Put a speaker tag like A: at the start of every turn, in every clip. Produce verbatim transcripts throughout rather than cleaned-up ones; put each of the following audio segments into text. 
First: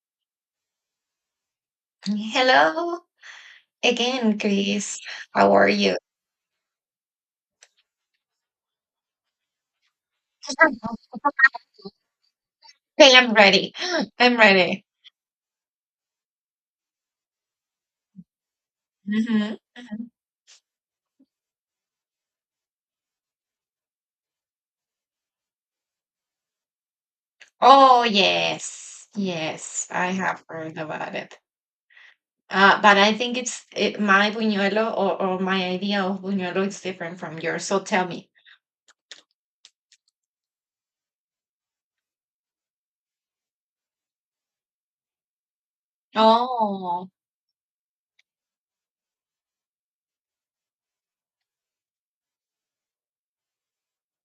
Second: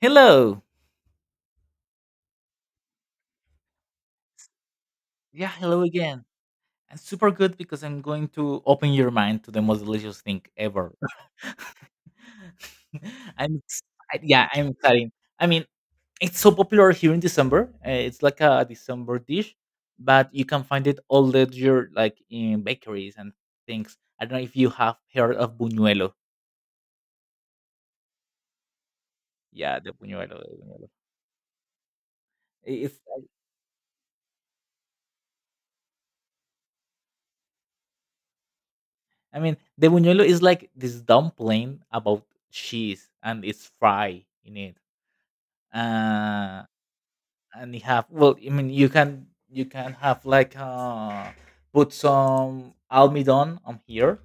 A: Hello.
B: Hello again, Chris.
A: Yeah,
B: How are
A: hello
B: you?
A: again. And super good because I'm going to open your mind to the most delicious thing ever.
B: Okay, I'm
A: I'm
B: ready.
A: excited.
B: I'm
A: Yeah, I'm
B: ready.
A: excited. I mean, it's so popular here in December. Uh, it's like a December dish,
B: Mhm, mhm.
A: but you can find it all the year, like in bakeries and things. I don't know if you have heard of buñuelo.
B: Oh yes,
A: Yeah,
B: yes,
A: the
B: I
A: buñuelo.
B: have
A: The
B: heard
A: buñuelo.
B: about it.
A: I-
B: Uh,
A: It's,
B: but I think it's it, my buñuelo or, or my idea of buñuelo is different from yours. So tell me.
A: I mean, the buñuelo is like this dumpling about cheese, and it's fried in it uh
B: Oh,
A: and you have, well i mean you can you can have like uh put some almidon on here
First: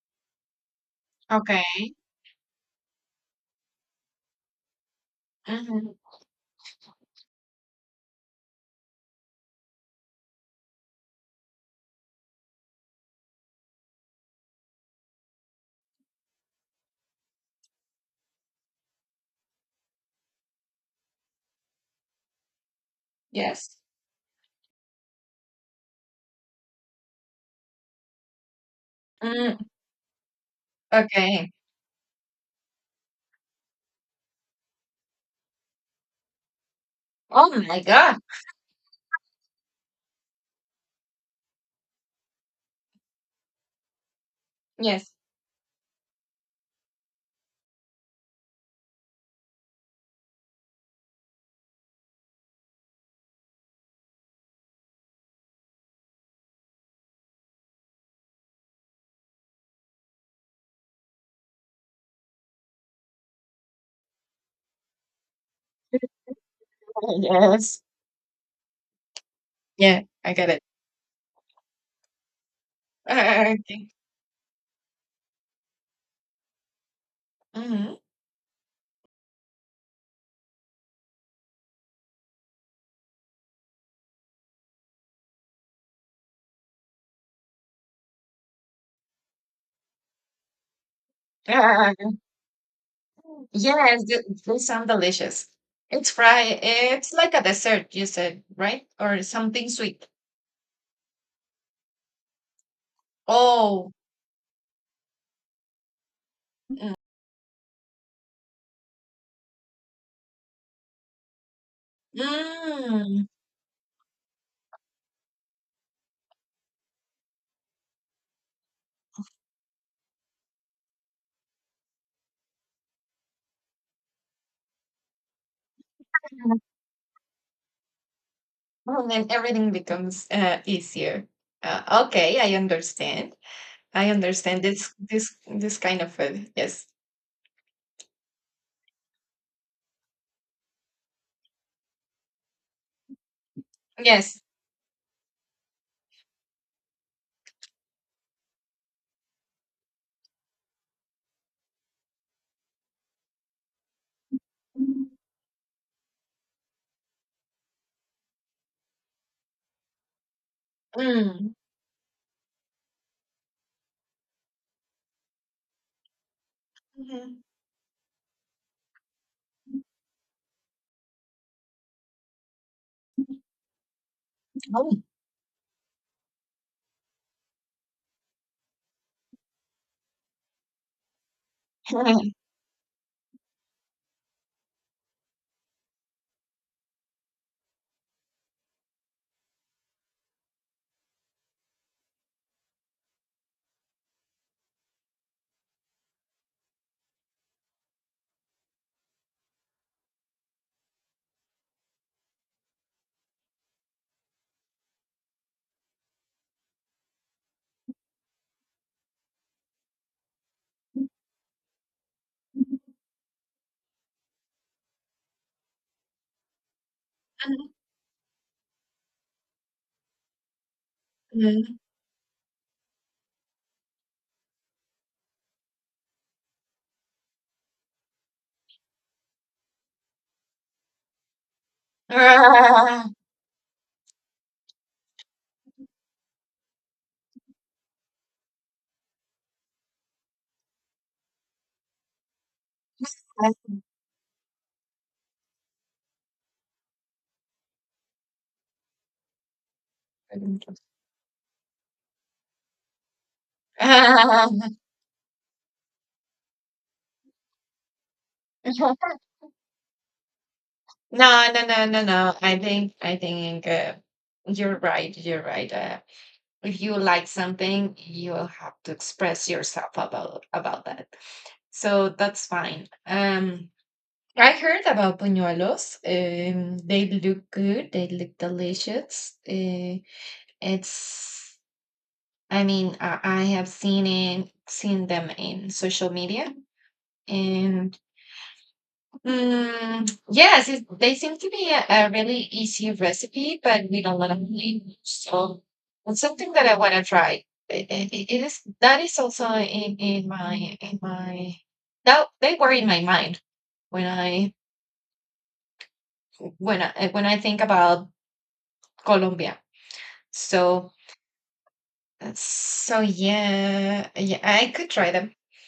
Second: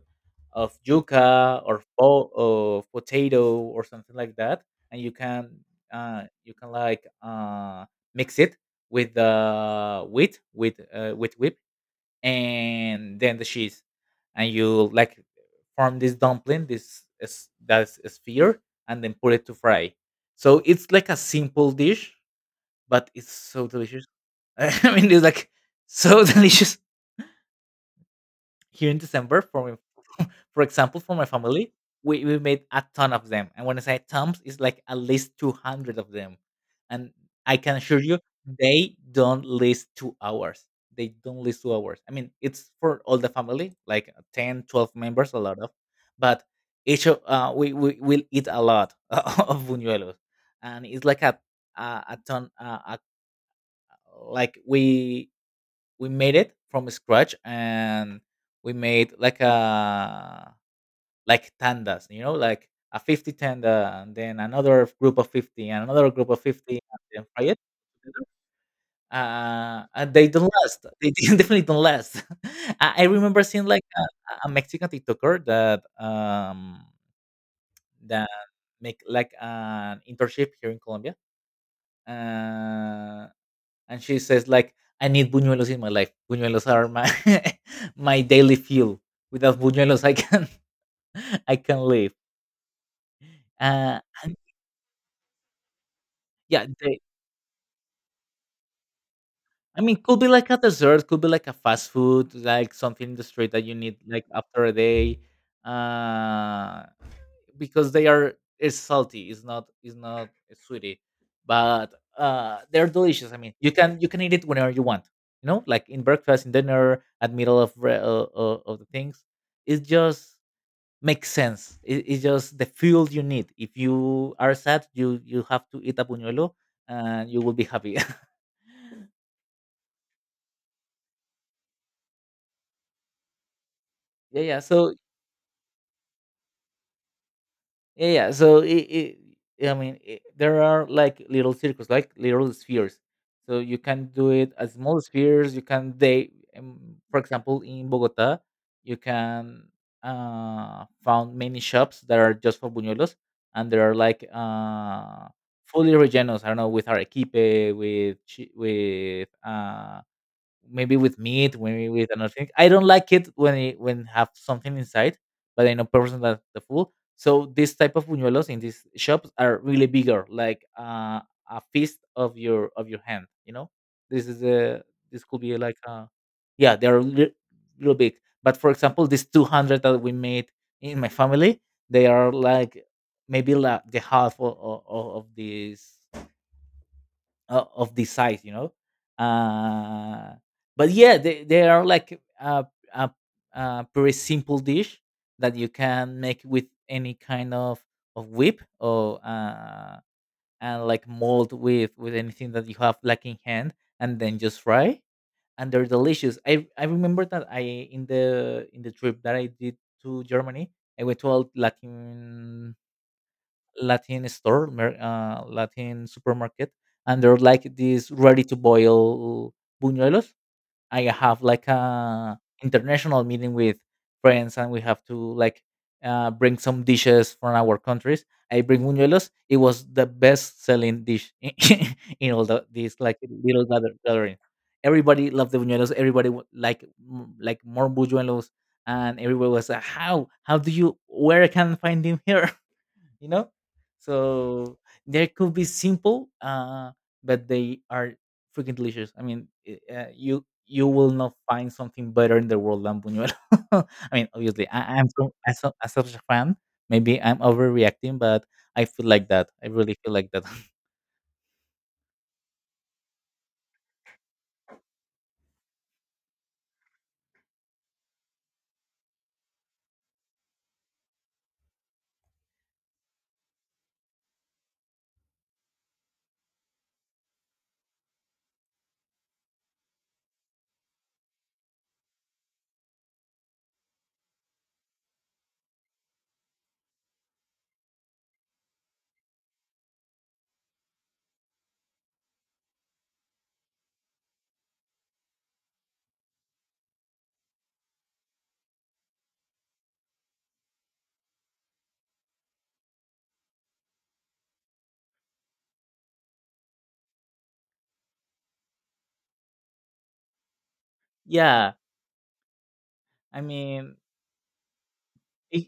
A: of yuca or
B: okay.
A: po- of potato or something like that. And you can,
B: Hmm.
A: uh you can like, uh mix it with the wheat, with uh, with whip, and then the cheese. And you like form this dumpling. This is That's a sphere, and then put it to fry. So it's like a simple dish, but it's so
B: Yes.
A: delicious. I mean, it's like so delicious here in December.
B: Mm,
A: For my, for example, for my
B: okay.
A: family, we, we made a ton of them. And when I say tons, it's like at least two hundred of them. And
B: Oh
A: I can
B: my
A: assure you,
B: God.
A: they don't last two hours. They don't last two hours. I mean, it's for all the family, like uh, ten, twelve
B: Yes.
A: members, a lot of, but each of uh, we we will eat a lot of buñuelos. And it's like a a, a ton, uh, a, like we we made it from scratch, and we made like a, like tandas, you know, like a fifty tanda, and then another group of fifty, and another group of fifty, and then fry it
B: Yes.
A: together. Uh,
B: Yeah,
A: and they
B: I
A: don't
B: get it.
A: last. They definitely don't last. I I remember seeing like
B: Okay.
A: a, a Mexican TikToker that um
B: Hmm.
A: that make like an internship here in Colombia. Uh, and she says like, "I need buñuelos in my life. Buñuelos are my my daily fuel. Without buñuelos, I can I can live." uh
B: Yes, th-
A: and
B: they sound delicious. It's fried.
A: Yeah, they,
B: It's like a dessert, you said, right? Or something
A: i mean
B: sweet.
A: could be like a dessert, could be like a fast food, like something in the street that you
B: Oh,
A: need like after a day. uh
B: mm.
A: because they are, it's salty. It's not it's not sweetie, but uh, they're
B: Mm.
A: delicious. I mean, you can you can eat it whenever you want. You know, like in breakfast, in dinner, at middle of re- uh, uh, of the things. It just makes sense. It, it's just the fuel you need. If you are sad, you you have to eat a buñuelo, and you will be happy.
B: Well, then everything becomes uh, easier. Uh, okay, I understand. I
A: Yeah, yeah.
B: understand
A: So
B: this this this kind of food. Yes.
A: Yeah, yeah. So it, it I mean, it, there are like little circles, like little spheres. So you can do
B: Yes.
A: it as small spheres. You can they, um, for example, in Bogota, you can, uh found many shops that are just for buñuelos, and there are like uh fully rellenos. I don't know, with arequipe, with chi- with uh maybe with
B: Mm.
A: meat, maybe with another thing. I don't like it when it when have something inside, but I know person that the fool.
B: Mhm.
A: So this type of buñuelos in these shops are really bigger, like uh, a fist of your of your hand. You know, this is a
B: Oh.
A: this could be like a, yeah, they are li- little big. But for example, this two hundred that we made in my family, they are like maybe like the half of, of, of this uh, of this size, you know. Uh, but yeah, they, they are like a, a, a pretty simple dish that you can make with any kind of, of whip, or uh, and like mold with with anything that you have like in hand, and then just fry. And they're delicious. I, I remember that I, in the in the trip that I did to Germany, I went to a Latin, Latin store, mer- uh, Latin supermarket, and they're like
B: Mhm.
A: these ready to boil buñuelos. I have like
B: Mm.
A: a international meeting with friends, and we have to like, uh, bring some dishes from our countries. I bring buñuelos. It was the best selling dish in in all the, these like little gather, gathering. Everybody loved the buñuelos. Everybody wa- like m- like more buñuelos, and everybody was like, "How? How do you? Where I can find him here?" You know, so they could be simple, uh but they are freaking delicious. I mean, i- uh, you you will not find something better in the world than buñuelo. I mean obviously,
B: Ah.
A: I, I'm from, as a, as a fan, maybe I'm overreacting, but I feel like that. I really feel like that.
B: No, no, no, no, no. I think I think uh, you're right. You're right. Uh, if you like something, you'll have to express yourself about about that. So that's fine. Um, I heard about buñuelos. Um, they look good. They look delicious. Uh, it's. I mean, I, I have seen it, seen them in social media, and mm, yes, it, they seem to be a, a really easy recipe, but with a lot of names. So it's something that I want to try. I- I- I- it is that is also in in my in my that they were in my mind when I when I when I think about Colombia. So
A: Yeah,
B: so
A: i mean
B: yeah, yeah, I could try them.
A: it,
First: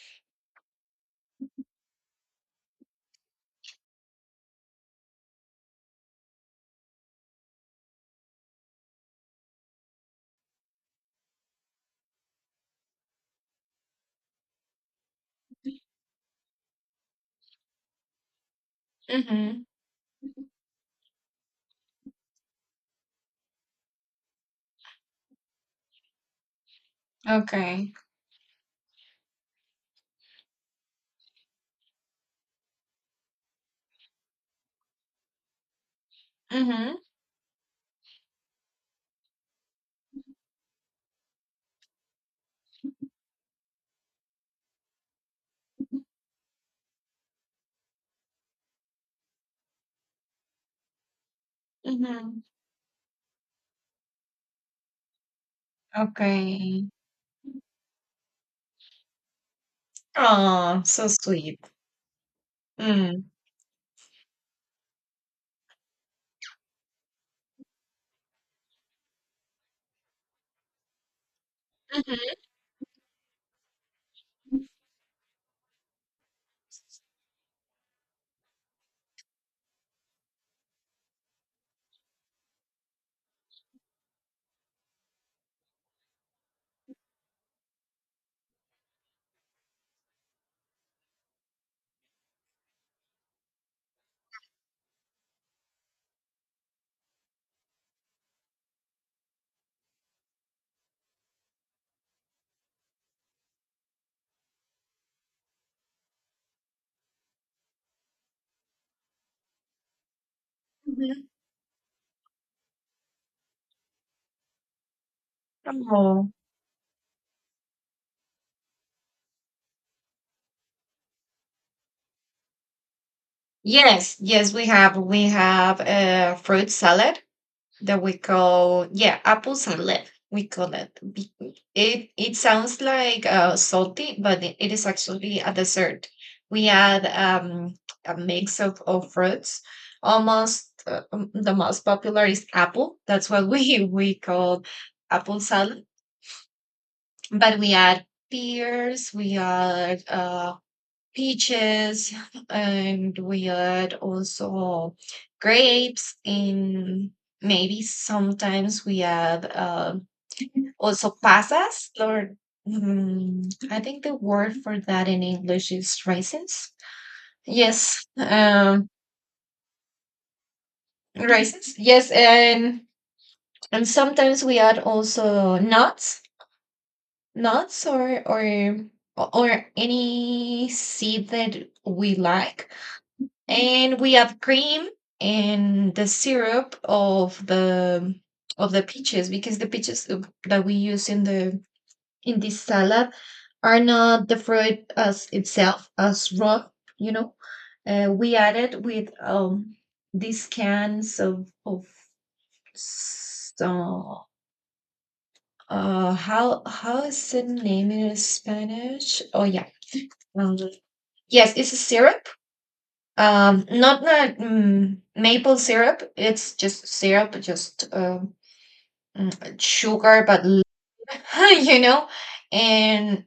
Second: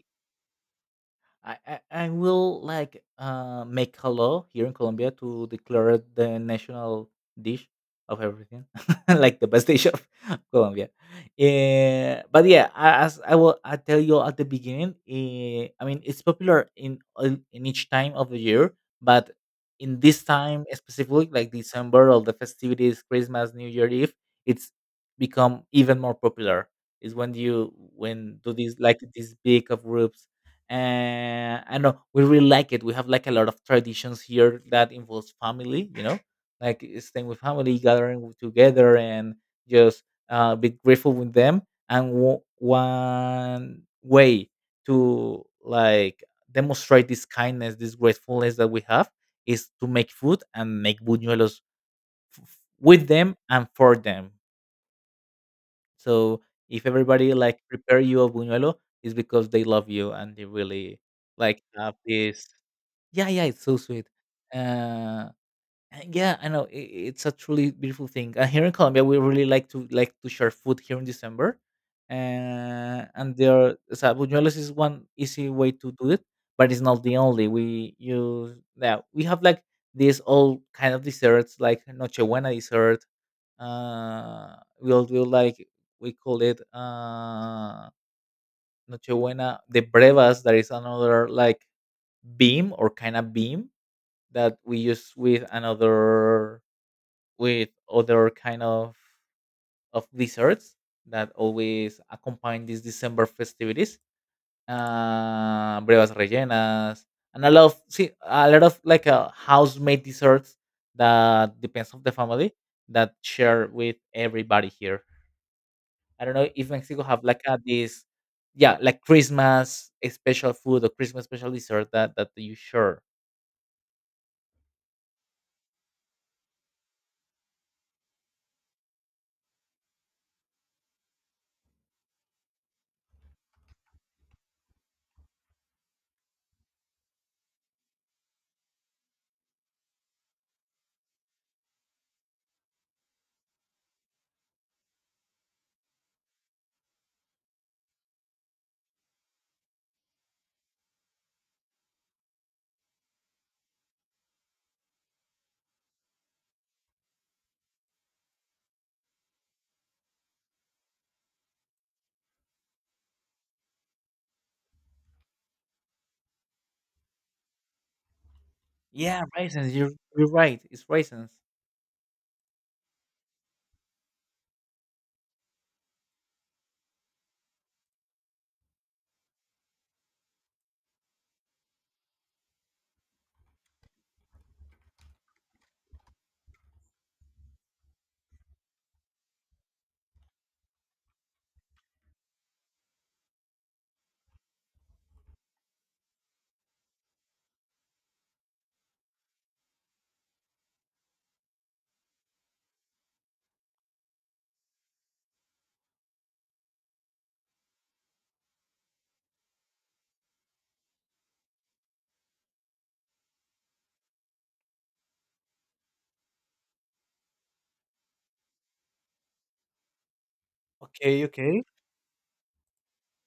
A: I, I, I will like, uh, make a law here in Colombia to declare the national dish of everything like the best dish of Colombia. Eh, but yeah, a- as I will, I tell you at the beginning. eh, I mean, it's popular in all- in each time of the year. But
B: Mm-hmm.
A: in this time specifically, like December, all the festivities, Christmas, New Year Eve, it's become even more popular. Is when you
B: Okay.
A: when do these, like these big of groups. And I know we really like it. We have like a lot of traditions here that involves family, you know, like
B: Mm-hmm.
A: staying with family, gathering together, and just, uh, be grateful with them. And w- one way to like demonstrate this kindness, this gratefulness that we have, is to make food and make buñuelos
B: Mm-hmm.
A: with them and for them. So if
B: Okay.
A: everybody like prepare you a buñuelo, it's because they love you, and they
B: Oh,
A: really
B: so sweet.
A: like have this.
B: Mm.
A: Yeah, yeah, it's so sweet. Uh, yeah, I know, i i- it's a truly beautiful thing. Uh, here in Colombia, we really like to like to share food here in December.
B: Mhm.
A: Uh, and there are- so buñuelos is one easy way to do it, but it's not the only. We use Yeah, we have like these all kind of desserts, like nochebuena dessert. Uh, we'll do like, we call it, uh nochebuena de brevas. That is another like beam, or kind of beam, that we use with another, with other kind of of desserts, that always accompany these December festivities. Uh, Brevas rellenas, and a lot of, see a lot of like, uh, house made desserts
B: Mhm.
A: that depends on the family that share with everybody here. I
B: Oh.
A: don't know if Mexico have like a, this, yeah, like Christmas a special food or Christmas special dessert that that you share.
B: Yes, yes, we have. We have a fruit salad that we call, yeah, apple salad. We call it. Be- It it sounds like uh, salty, but it it is actually a dessert. We add um, a mix of, of fruits. Almost uh, um, the most popular is apple. That's what we we call apple salad. But we add pears. We add uh, peaches and we had also grapes and maybe sometimes we had uh, also pasas or mm, I think the word for that in English is raisins, yes, um,
A: Yeah, raisins. You're you're right. It's raisins.
B: raisins, yes, and and sometimes we add also nuts, nuts or or or any seed that we like and we have cream and the syrup of the of the peaches, because the peaches uh, that we use in the in this salad are not the fruit as itself as raw, you know, uh, we added with um these cans of of so uh how how is the name in Spanish? Oh yeah. Um, yes, it's a syrup. Um, not the mm, maple syrup. It's just syrup, just um, mm, sugar, but l-
A: Okay, okay,
B: you know. And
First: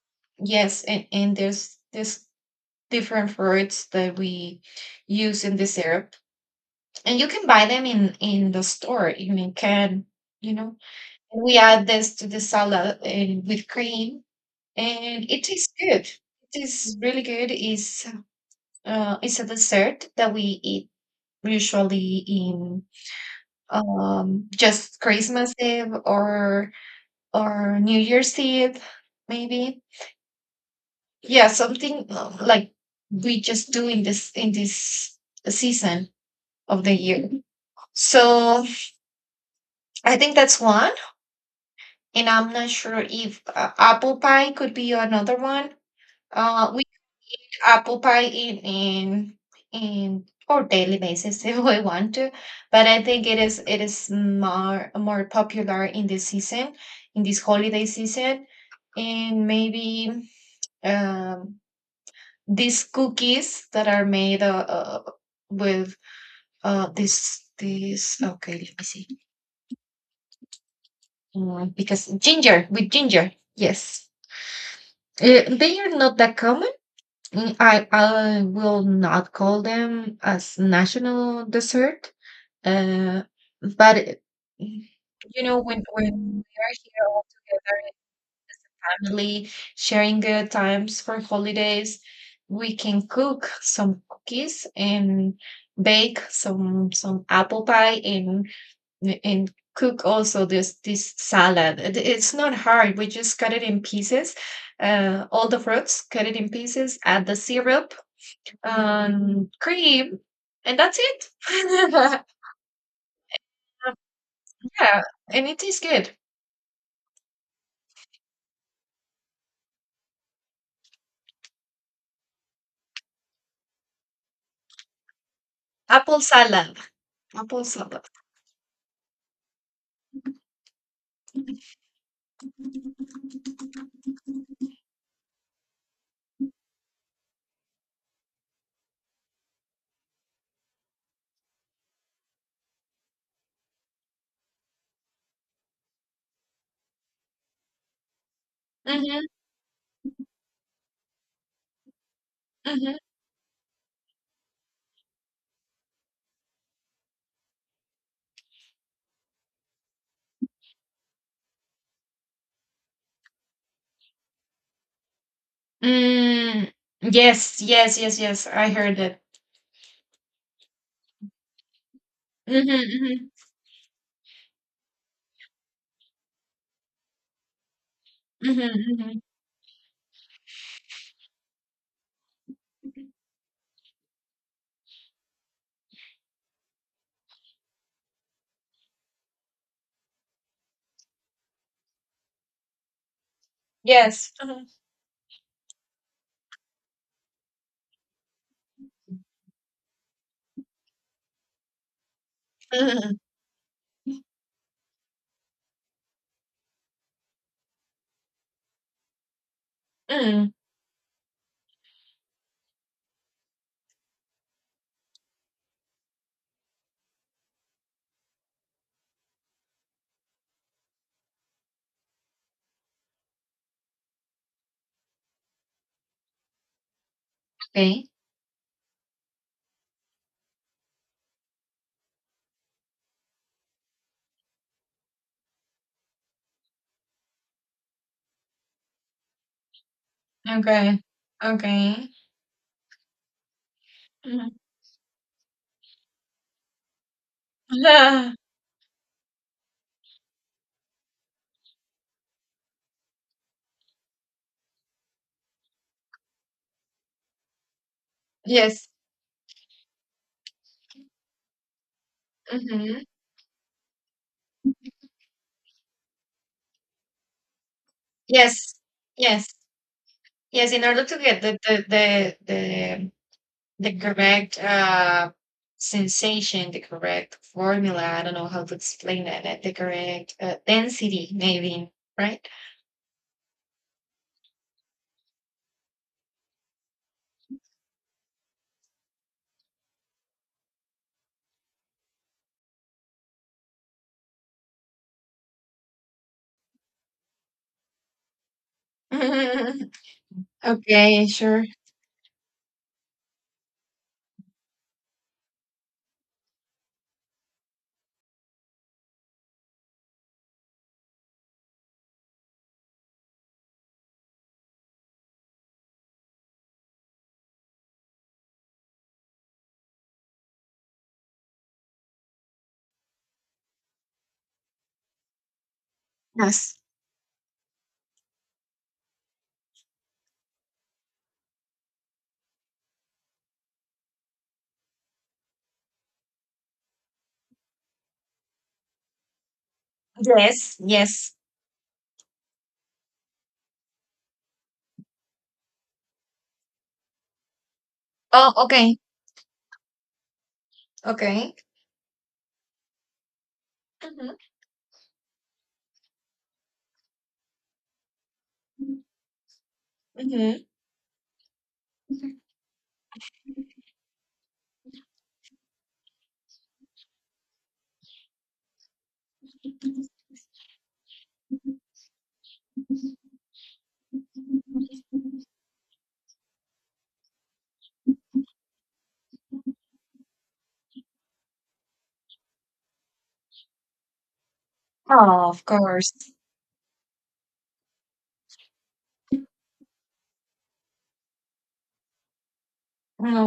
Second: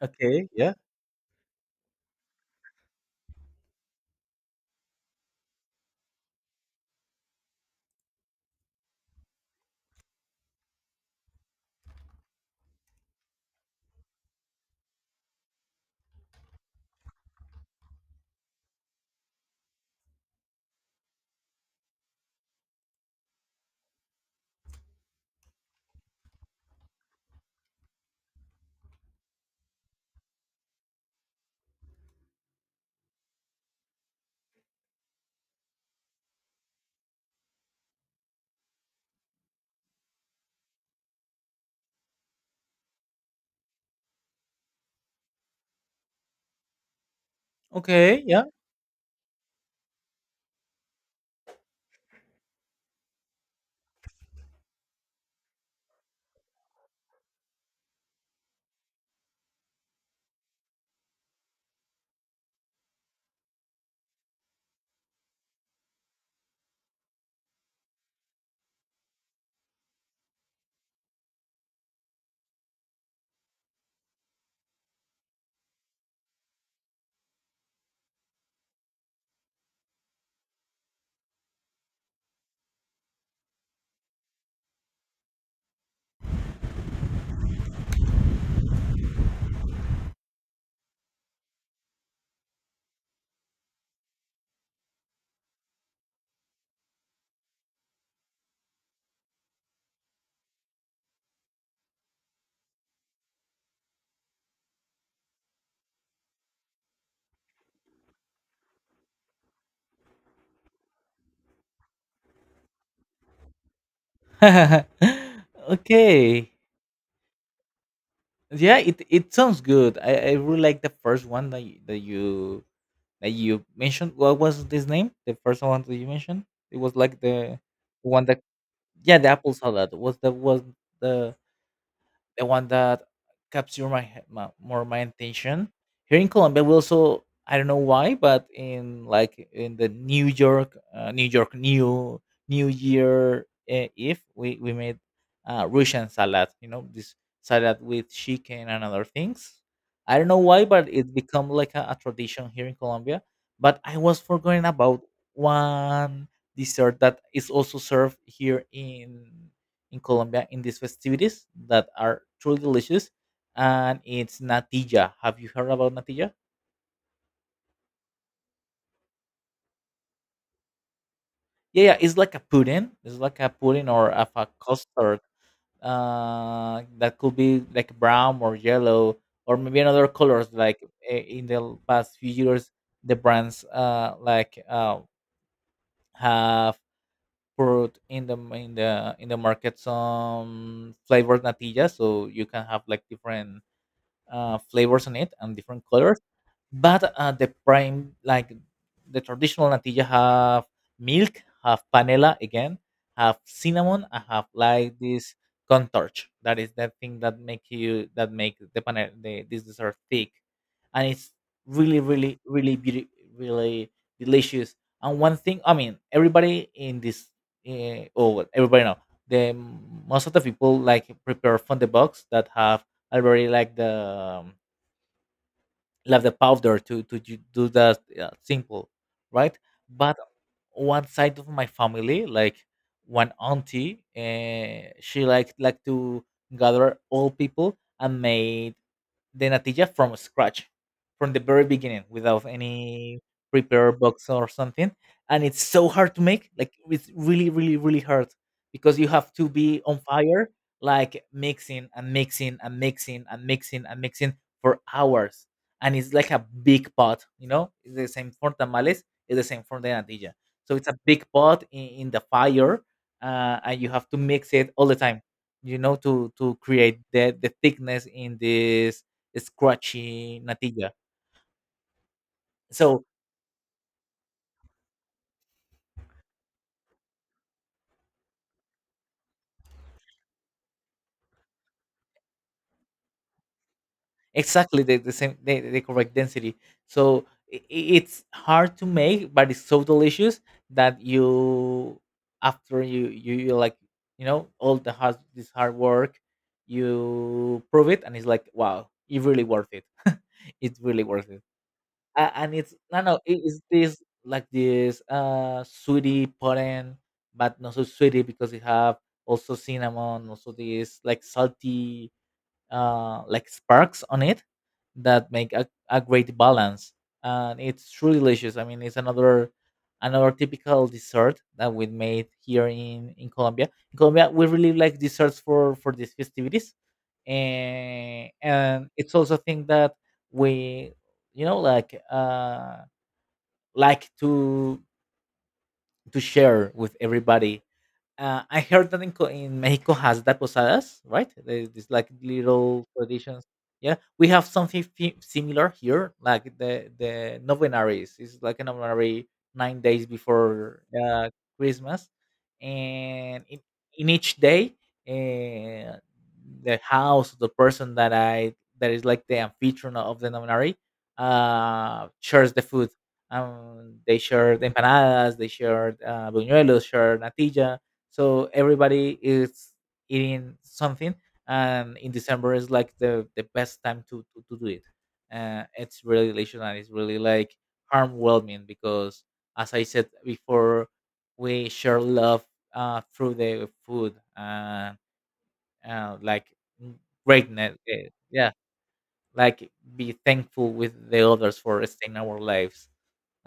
A: okay, yeah,
B: yes, and, and there's this different fruits that we use in the syrup, and you can buy them in in the store. You mean can. You know, we add this to the salad and with cream, and it tastes good. It is really good. Is uh, It's a dessert that we eat usually in um, just Christmas Eve or or New Year's Eve, maybe. Yeah, something uh, like we just do in this in this season of the year. So I think that's one, and I'm not sure if uh, apple pie could be another one. Uh, apple
A: okay,
B: pie
A: yeah,
B: in in in or daily basis if we want to, but I think it is it is more more popular in this season, in this holiday season. And maybe um these cookies that are made uh, uh with uh this this okay, let me see. Mm, because ginger, with ginger, yes. Uh, they are not that common. Mm, I I will not call them as national dessert. Uh, but it- you know, when when we are here all together, family, sharing good times for holidays, we can cook some cookies and bake some some apple pie and and cook also this this salad. It- it's not hard. We just cut it in pieces, uh, all the fruits, cut it in pieces, add the syrup, um, cream, and that's it. Yeah, and it tastes good.
A: okay, yeah. It it sounds good. I, I really like the first one that you, that you that you mentioned. What was this name? The first one that you
B: Apple
A: mentioned. It
B: salad.
A: was like the
B: Apple salad.
A: one that, yeah, the apple salad was the was the the one that capture my, he- my more my attention. Here in Colombia, we also, I don't know why, but in like in the New York, uh, New York, New New Year, uh, Eve, we we made, uh, Russian salad. You know, this salad with chicken and other
B: Mhm,
A: things. I don't know why, but it become like a, a tradition here in
B: mhm.
A: Colombia. But I was forgetting about one dessert that is also served here in in Colombia in these festivities that are truly delicious. And it's natilla. Have you heard about natilla?
B: Mm, yes, yes, yes, yes. I heard it.
A: Yeah, yeah, it's like a pudding. It's
B: Mhm,
A: like a pudding or of a custard, uh, that could be like brown or
B: mhm,
A: yellow,
B: mhm,
A: or maybe another colors. Like, eh, in the past few years,
B: mhm.
A: the brands, uh, like uh, have put in the in the in the market some flavored natilla, so you can have like different,
B: Yes.
A: uh,
B: Mhm,
A: flavors on it, and different colors. But uh, the prime, like the traditional natilla, have milk, have panela again,
B: mhm,
A: have cinnamon, and have like this contorch. That is the thing that make you, that make the panel the, this dessert thick.
B: mhm.
A: And it's really, really, really beauty, really delicious. And one thing, I mean, everybody in this, uh, oh, well, everybody now, the most of the people like prepare from the box that have already like the um, like the powder to to ju- do that,
B: Okay.
A: uh, simple, right? But one side of my family, like one auntie, uh, she liked like to gather all people and made the natilla from scratch,
B: Okay.
A: from the very beginning,
B: Okay.
A: without any prepare box or
B: Mhm.
A: something. And it's so hard to make. Like, it's really, really, really hard, because you have to be on fire, like mixing and mixing and mixing and mixing and mixing for hours. And it's like a big pot, you know. It's the same for
B: Yes.
A: tamales. It's the same for the natilla. So it's a big pot in, in the fire,
B: Mhm.
A: uh, and you have to mix it all the time you know to to create the the thickness in
B: Yes.
A: this
B: Yes.
A: scratchy
B: Yes. In
A: natilla.
B: order to get the the the
A: So
B: the, the correct uh sensation, the correct formula. I don't know how to explain that. like The correct uh, density, maybe. Right.
A: exactly the, the same, the, the correct density. So i i- it's hard to make, but it's so delicious that you, after you you, you like, you know all the hard this hard work, you prove it and it's like, wow, it really worth it. It's really
B: Okay,
A: worth it.
B: sure.
A: Uh, and it's no, no, it is this, like this uh sweetie pudding, but not so sweetie because it have also cinnamon, also this like salty uh, like sparks on it, that make a, a great balance. And it's truly delicious. I mean, it's another another typical dessert that we made here in in Colombia. In colombia we really like desserts for for these festivities.
B: Yes.
A: And and it's also a thing that we, you know like uh like to to share with everybody. uh, I heard that in, Co- in Mexico has that
B: Yes,
A: posadas, right?
B: yes.
A: There's this like little traditions. Yeah, we have something fi- similar here, like the the novenaries. It's
B: Oh,
A: like a
B: okay.
A: novenary, nine days before uh,
B: Okay.
A: Christmas, and in, in each
B: Mhm.
A: day, uh, the house of the person that I that is like the amphitryon of the
B: Mhm.
A: novenary uh, shares the food. Um, they share the empanadas, they share uh, buñuelos, share natilla, so everybody is eating something. And in december is like the the best time to to, to do it. Uh, it's really delicious, and it's really like harm whelming, because, as I said before, we share love uh, through the food, uh,
B: Oh, of course.
A: uh, like, mm, greatness, eh, yeah, like, be thankful with the others for staying our lives,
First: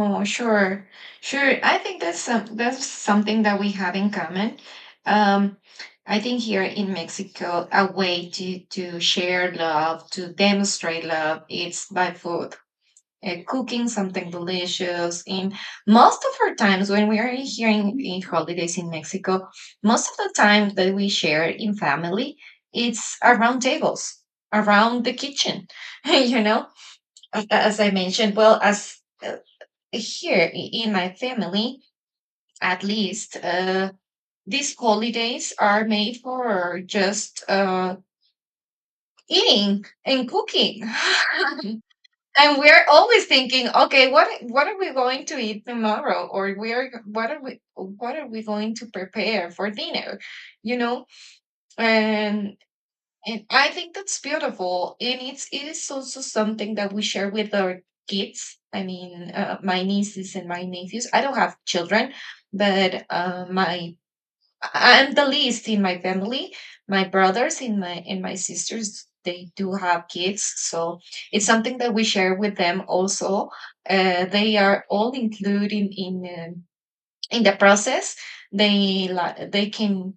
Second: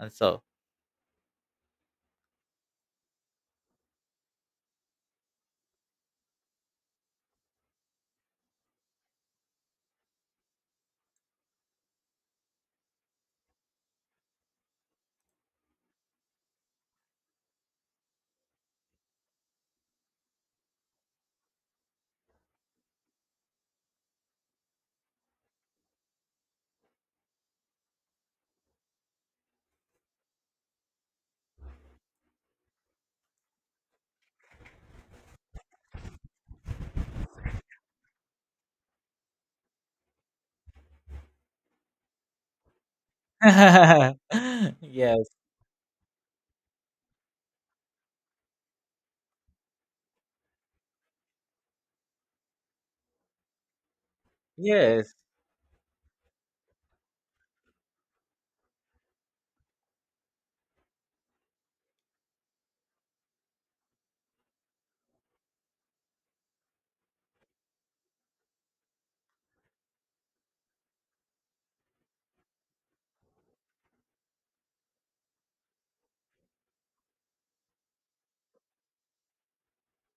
A: and so.
B: sure. Sure. I think that's some that's something that we have in common. Um, I think here in Mexico, a way to to share love, to demonstrate love, it's by food. Uh, cooking something delicious. And most of our times when we are here in, in holidays in Mexico, most of the time that we share in family, it's around tables, around the kitchen. You know, A- as I mentioned, well, as uh, here i- in my family, at least, uh, these holidays are made for just uh, eating and cooking. And we're always thinking, okay, what what are we going
A: Yes.
B: to eat tomorrow? Or we are what are we what are we going to prepare for dinner, you know? And and I think that's beautiful,
A: Yes.
B: and it's it is also something that we share with our kids. I mean, uh, my nieces and my nephews. I don't have children, but uh, my I'm the least in my family. My brothers and my and my sisters, they do have kids, so it's something that we share with them also. Uh, they are all included in in, um, in the process. They li- they can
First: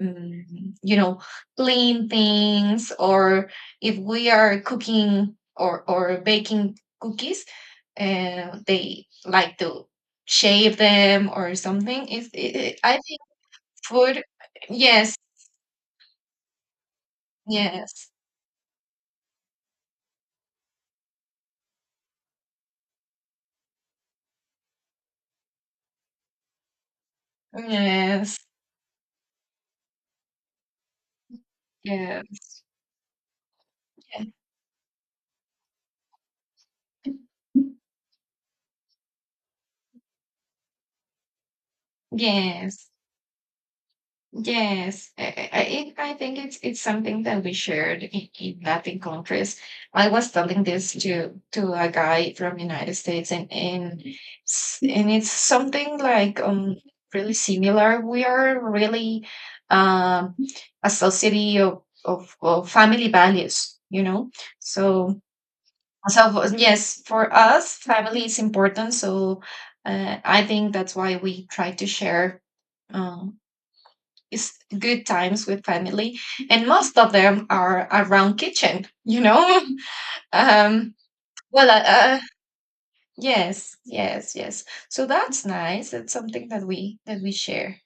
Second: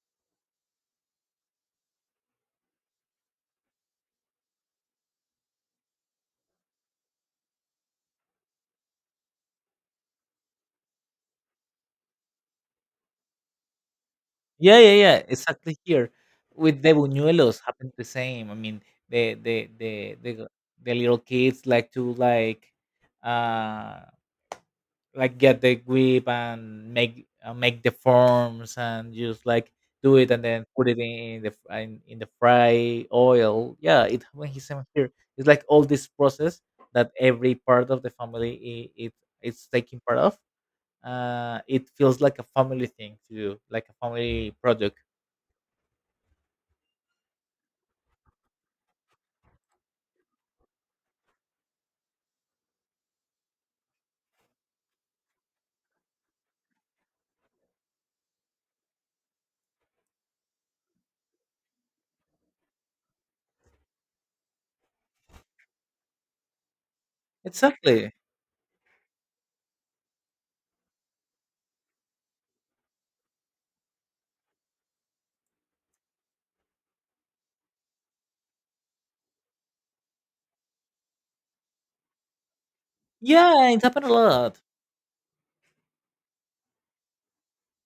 B: mm, you know, clean things, or if we are cooking or or baking cookies, uh, they like to shave them or something. If it, I think food,
A: Yeah, yeah, yeah,
B: yes.
A: exactly here. With the buñuelos happened the
B: Yes.
A: same. I mean, the the the the g- the little kids like to like uh like get the grip and make uh, make the
B: Yes.
A: forms and just like do it and then put it in the f- in, in the
B: Yes.
A: fry oil. Yeah, it
B: Yeah.
A: when he same here. It's like all this process that every part of the family, I it it's taking part of. Uh, it feels like a family
B: Yes.
A: thing to do, like a family project.
B: Yes. I, I, I it- I think it's it's something that we shared in, in Latin countries. I was telling this to to a guy from United States and and s- and it's something like um really similar. We are really um a society of of, of family values, you know. So so yes, for us,
A: Exactly.
B: family is important. So uh, I think that's why we try to share um, is good times with family, and most of them are around kitchen. You know, um, well, uh, uh,
A: Yeah,
B: yes,
A: it happened a
B: yes,
A: lot.
B: yes. So that's nice. That's something that we that we share,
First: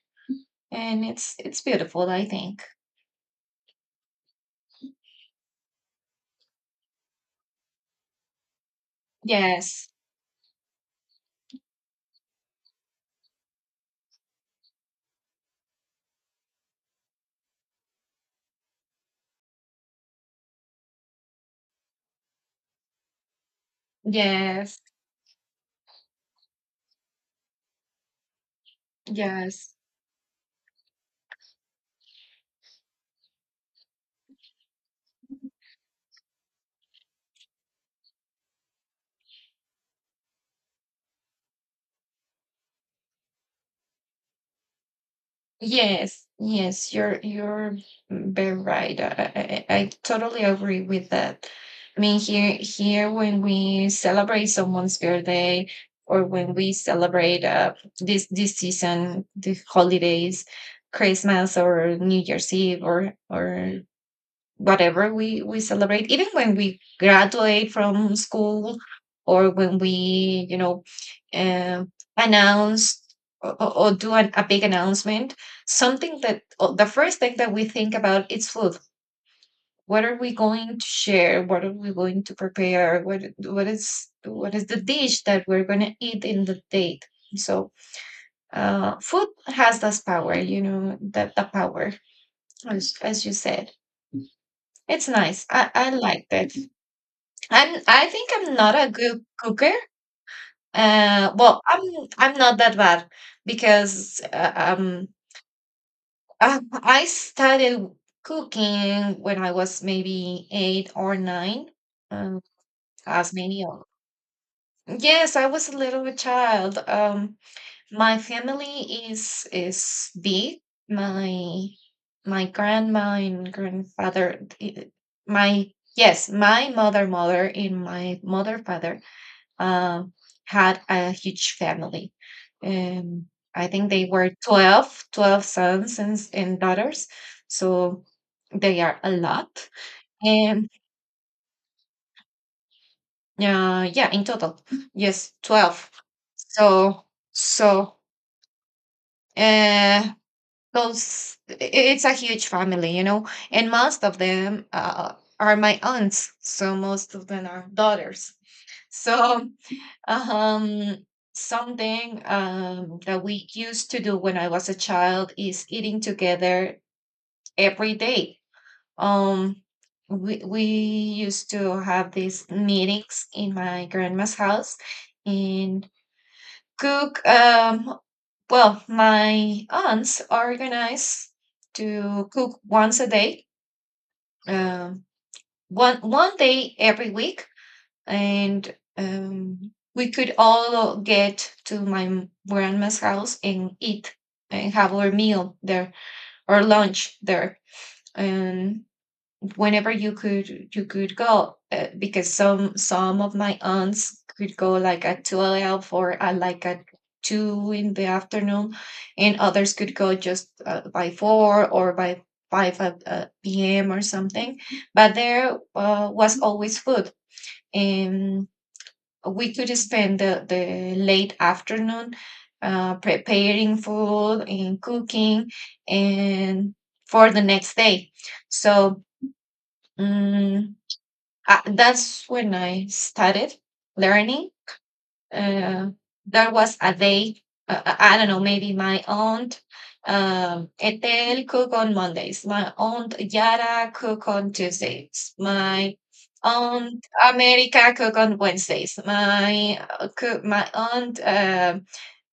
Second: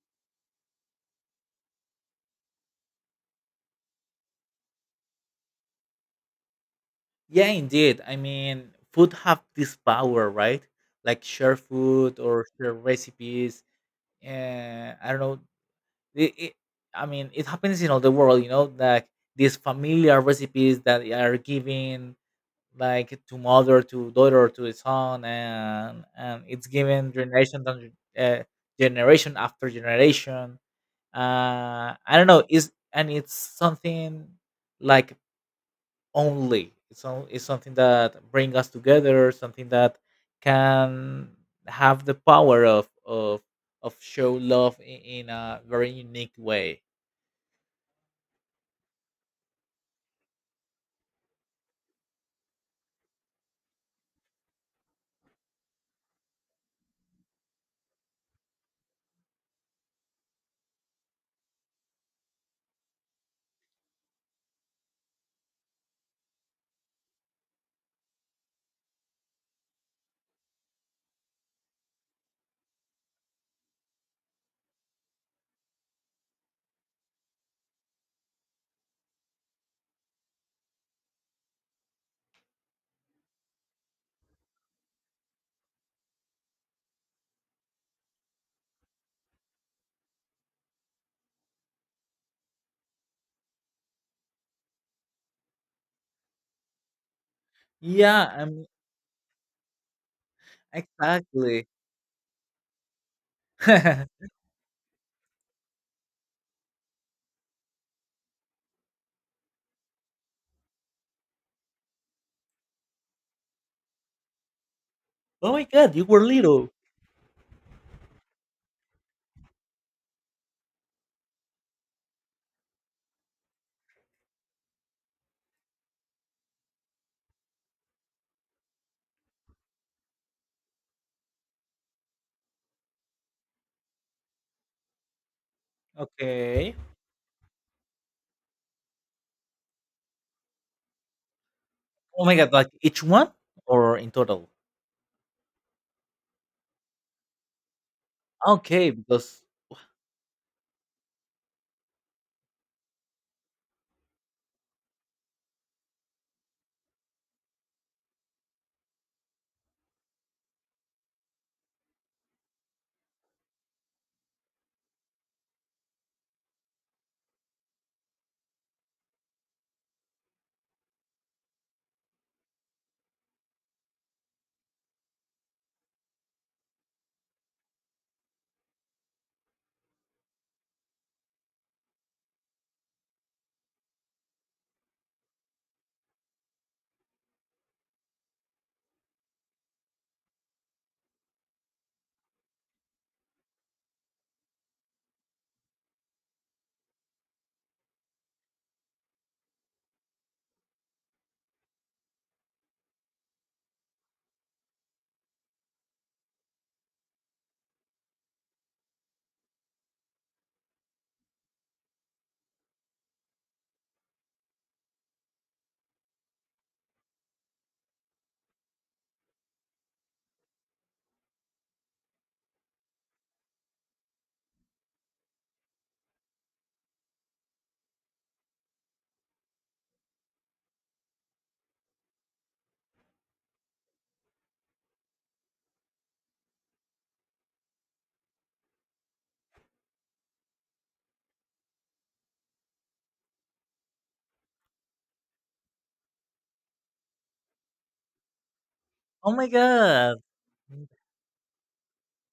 B: and it's it's beautiful, I think.
A: Yeah, indeed. I mean, food have this
B: Yes,
A: power, right? Like, share food or share recipes. Uh, I don't know. It, it, I mean, it happens in all the world, you know, like these familiar recipes that are given, like, to mother, to daughter, to
B: yes,
A: son, and and it's given generation to, uh, generation after
B: yes.
A: generation. Uh, I don't know. Is And it's something like only. It's on, it's something that bring us together, something that can have the power of of of show love in, in a very
B: Yes,
A: unique way.
B: yes, you're you're very right. I, I, I totally agree with that. I mean, here here when we celebrate someone's birthday or when we celebrate uh, this this season, the holidays, Christmas or New Year's Eve or or whatever we we celebrate, even when we graduate from school or when we you know um, announce or, or or do an, a big announcement, something that uh, the first thing that we think about is food. What are we going to share? What are we going to prepare? What what is what is the dish that we're going to eat in the date? So uh, food has this power, you know, that the power, as, as you said, it's nice. i, I liked it. I'm, I think
A: Yeah,
B: I'm
A: I'm,
B: not a good cooker. Uh, well,
A: exactly.
B: i'm I'm not that bad, because uh, um um, I started cooking when I was maybe eight or nine, um, as many of yes, I
A: Oh my
B: was a
A: God,
B: little
A: you
B: bit
A: were little.
B: child. Um, my family is is big. My my grandma and grandfather, eh, my yes, my mother, mother, and my mother, father uh, had a huge family. Um, I think they were twelve, twelve sons and, and
A: Okay.
B: daughters. So they are a lot. And
A: Oh my God, like, each one
B: uh,
A: or in
B: yeah, in
A: total?
B: total, yes, twelve. So, so,
A: Okay, because,
B: uh, those, i- it's a huge family, you know, and most of them uh, are my aunts. So most of them are daughters. So, um, something um, that we used to do when I was a child is eating together every day. Um, we we used to have these meetings in my grandma's house and cook. Um, well, my aunts organize to cook once a day, um, one one day every week, and um, we could all get to my grandma's house and eat and have our meal there or lunch there and whenever you could, you could go uh, because some some of my aunts could go like at noon or at like at two in the afternoon and others could go just uh, by four or by five at, uh, p.m or something, but there uh, was always food and we could spend the, the late afternoon uh, preparing food and cooking and for the next day. So um, I, that's when I started learning uh, there was a day, uh, I I don't know, maybe my aunt um, Ethel cook on Mondays, my aunt Yara cook on Tuesdays, my aunt America cook on Wednesdays,
A: oh my
B: my uh,
A: God.
B: cook, my aunt um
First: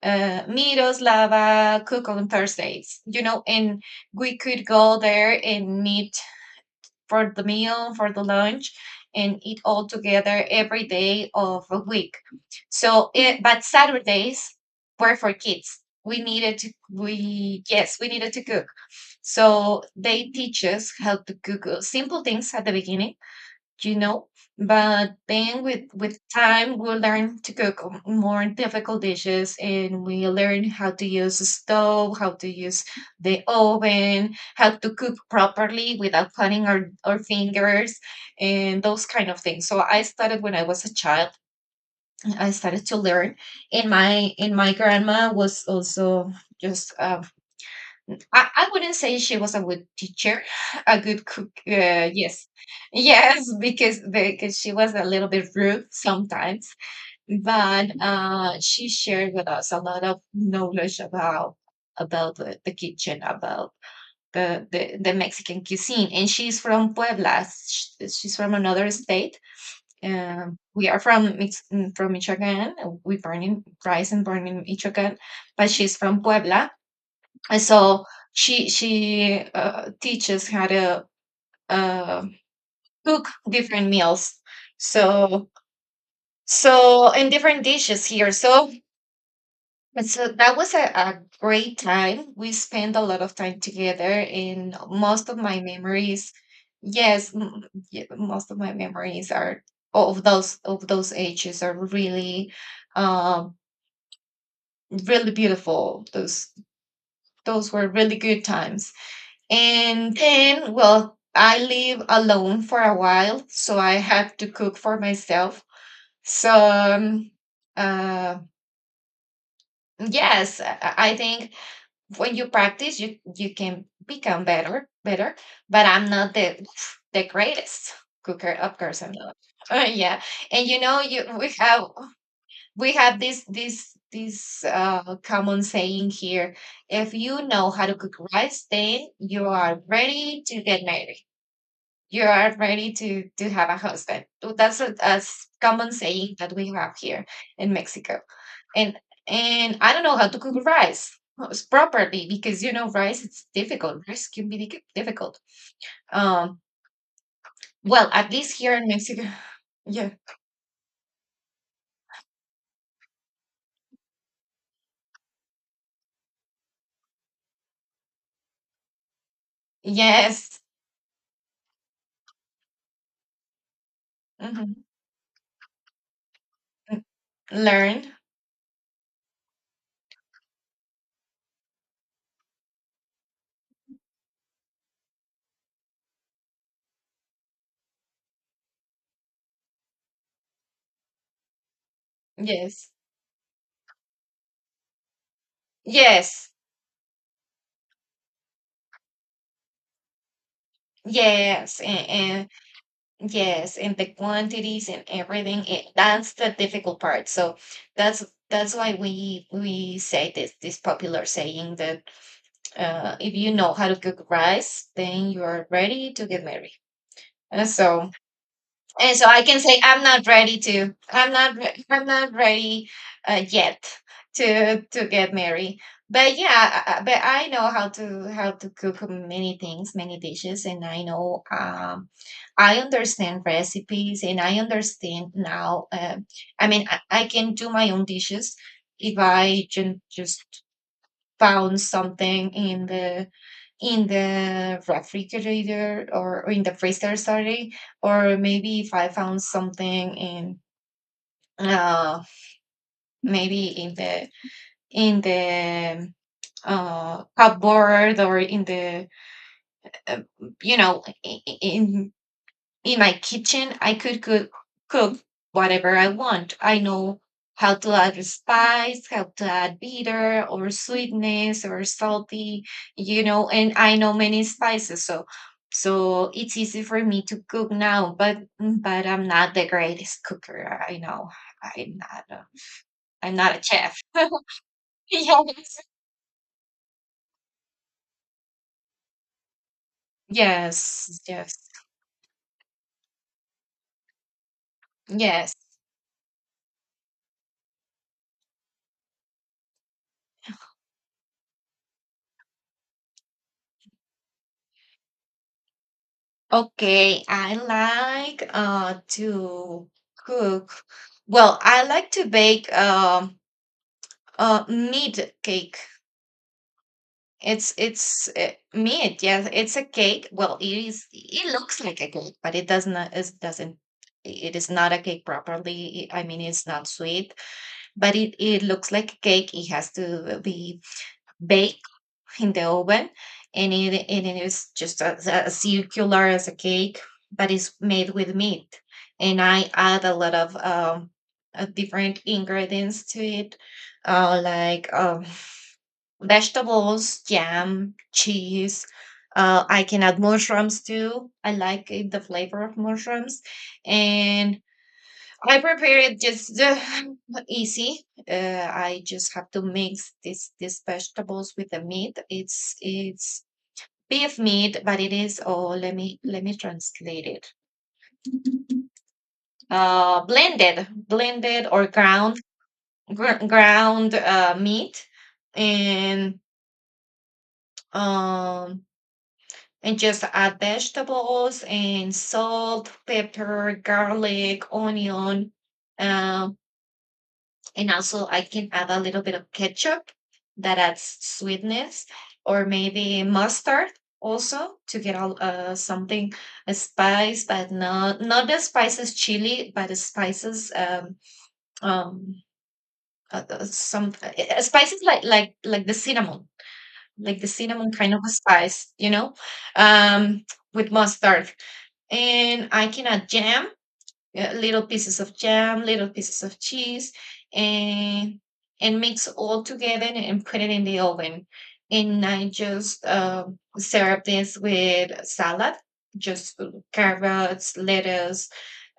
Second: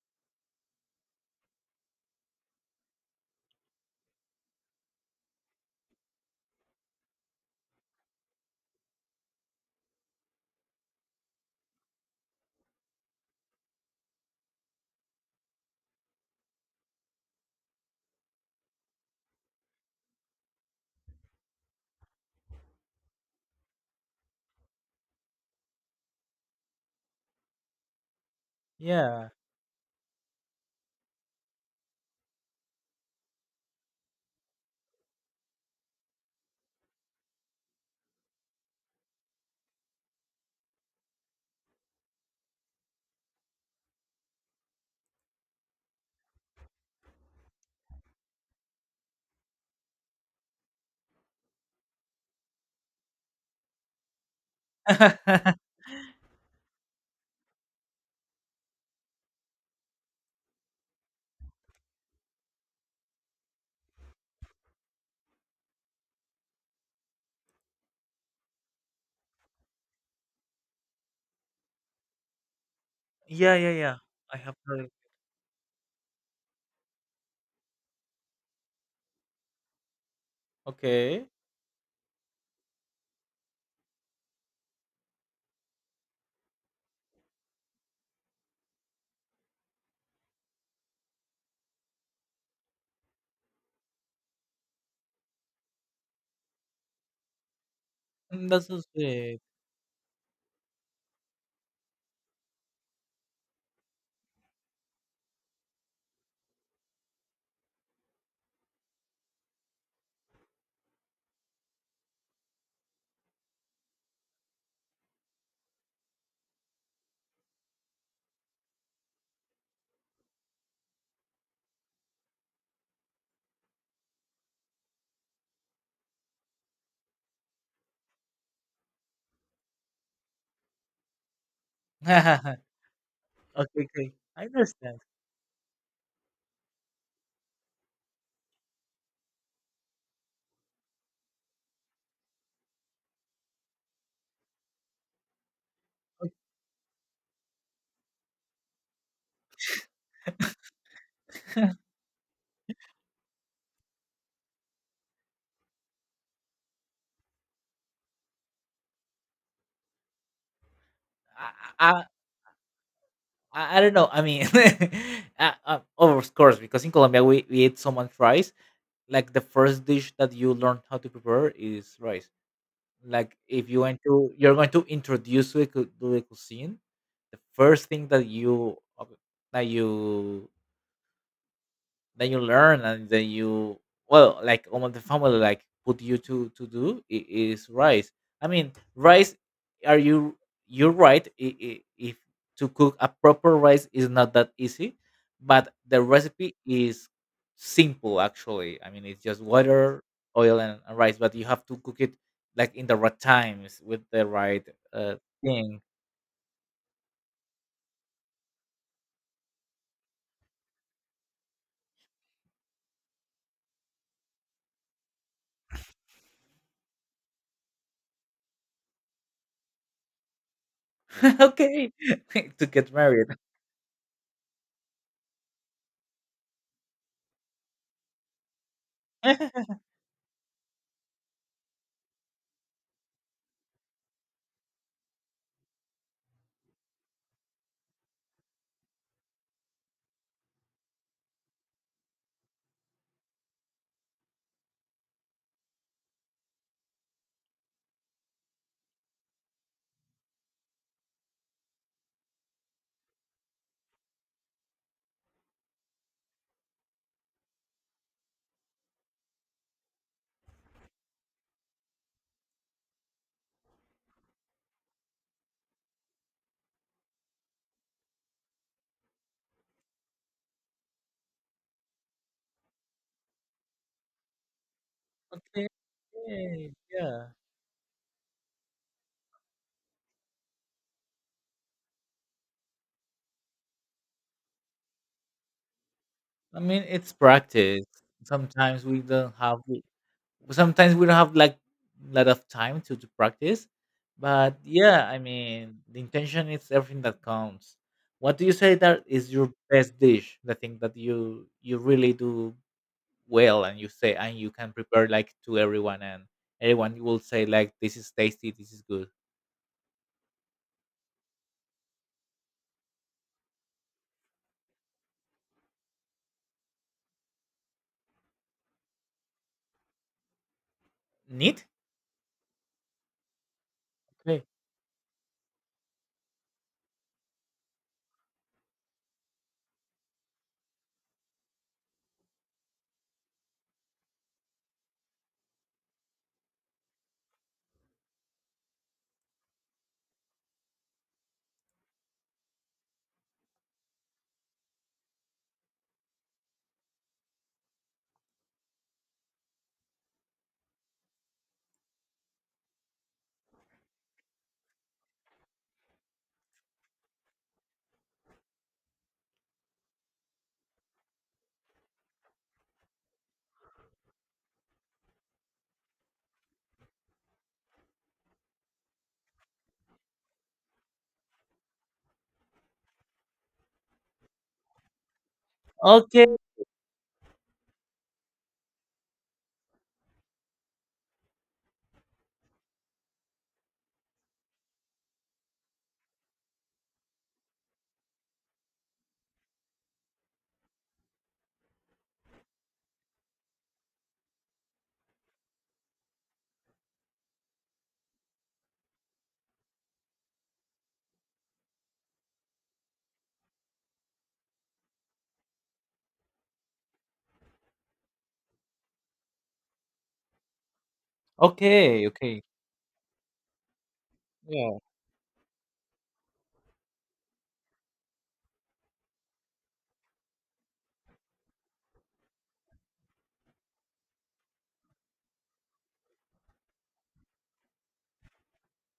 B: uh, Miroslava cook on Thursdays. You know, and we could go there and meet for the meal, for the lunch, and eat all together every day of a week. So, it, but Saturdays were for kids. We needed to, we, yes, we needed to cook. So they teach us how to cook uh, simple things at the beginning you know. But then with with time, we learn to cook m- more difficult
A: Yeah.
B: dishes, and we learn how to use the stove, how to use the oven, how to cook properly without cutting our, our fingers, and those kind of things. So I started when I was a child. I started to learn, and my and my grandma was also just um, I, I wouldn't say she was a good teacher, a good cook. Uh, yes, yes, because because she was a little bit rude sometimes, but uh, she shared with us a lot of knowledge about about the, the kitchen, about the, the the Mexican cuisine. And she's from Puebla. sh- She's from another state. Um, we are from Mix- mm, from Michoacan. We born
A: Yeah,
B: in
A: yeah, yeah.
B: rise and
A: I
B: born
A: have
B: in
A: heard.
B: Michoacan, but she's from Puebla and so she she uh, teaches how to
A: Okay.
B: uh, cook different meals. So so and different dishes here. So and so that was a, a great time. We spent a lot of time together, and most of my memories, yes, m- y-
A: Mm,
B: most of
A: that's
B: my
A: so
B: memories
A: sweet.
B: are of those of those ages are really, um, really beautiful. Those those were really good times. And then, well, I live alone for a while, so I have to cook for myself. So, um, uh, yes, I I- think when you practice, you you can become better, better. But I'm not the the greatest cooker, of course, I'm not. Uh, yeah, and you know, you we have we have this
A: Okay,
B: this
A: okay. I
B: this
A: understand.
B: uh, common saying here: if you know how to cook rice, then you are ready to get married, you are ready to to have a husband. So that's a, a s- common saying that we have here in Mexico. And and I don't know how to cook rice uh, s- properly because you know rice it's difficult. Rice can be dic- difficult. Um, well, at least here in Mexico, yeah,
A: I I I I don't know. I mean, uh, uh, of course, because in Colombia, we, we eat so much rice. Like, the first dish that you
B: yes,
A: learn how to prepare is rice. Like, if you want to, you're going to
B: mhm,
A: introduce to the cu- to the cuisine.
B: n-
A: The first
B: learn,
A: thing that you uh, that you that you learn, and then you, well, like, almost the family, like, put you to to do i- is rice. I mean, rice, are you you're right. I- i- if to
B: yes,
A: cook a proper rice is not that easy, but the
B: yes,
A: recipe is simple, actually. I mean, it's just water, oil, and and rice, but you have to
B: yes,
A: cook it,
B: and,
A: like, in the right
B: yes,
A: times,
B: and
A: with
B: the
A: the right
B: quantities and
A: uh
B: everything,
A: thing.
B: it, that's the difficult part. So that's that's why we we say this this popular saying that uh, if you know how to cook rice, then you are ready to get married. Uh, So and so I can say i'm not ready to i'm not re-
A: Okay.
B: I'm not
A: To
B: ready
A: get married.
B: uh, yet to to get married, but yeah, I- I- but I know how to how to cook many things, many dishes, and I know um I understand recipes, and I understand now uh, I mean, I, I can do my own dishes if I can just found something in the in the refrigerator, or, or in the freezer, sorry, or maybe if I found something in uh maybe in the in the um, uh cupboard or in the uh, you know, i- in in my kitchen I could cook, cook whatever I want. I know how to add spice, how to add bitter or sweetness or salty, you know, and I know many spices. So
A: Okay.
B: so it's easy for me
A: Yeah,
B: to cook now, but but I'm not the greatest cooker, I know. I'm not a, I'm not a chef. Yes,
A: I mean, it's practice. Sometimes we don't have. Sometimes we don't
B: yes,
A: have
B: yes,
A: like lot of time to, to practice, but yeah, I
B: yes.
A: mean, the intention is everything that counts. What do you say that is your best dish? The thing that you you really do well, and you say, and you can prepare like to everyone, and everyone will
B: Okay,
A: say,
B: I
A: like, this is
B: like
A: tasty, this is
B: uh
A: good.
B: to cook. Well, I like to bake um uh meat cake. It's it's uh, meat, yes, it's a cake. Well, it is it
A: Neat.
B: looks like a cake, but it does not it doesn't,
A: Okay.
B: it is not a cake properly. I mean, it's not sweet, but it it looks like a cake. It has to be baked in the oven, and it and it is just as, as circular as a cake, but it's made with meat, and I add a lot of um uh, different ingredients to it, uh like um vegetables, jam, cheese, uh, I can add mushrooms too. I like it, the flavor of mushrooms, and I prepare it just uh, easy. Uh, I just have to mix this these vegetables with the meat. It's it's beef meat, but it is, oh, let me let me translate it. Uh, blended, blended or ground gr- ground uh, meat,
A: Okay.
B: and um and just add vegetables and salt, pepper, garlic, onion, um and also, I can add a little bit of ketchup that adds sweetness, or maybe mustard also to get all, uh, something, a spice, but not not the spices chili, but the spices um um uh, uh, some uh, uh, spices like like like the cinnamon, like the cinnamon kind of a spice, you know, um with mustard,
A: Okay. Okay.
B: and I can add jam, uh,
A: Yeah.
B: little pieces of jam, little pieces of cheese, and and mix all together and put it in the oven. And I just um serve this with salad, just carrots, lettuce,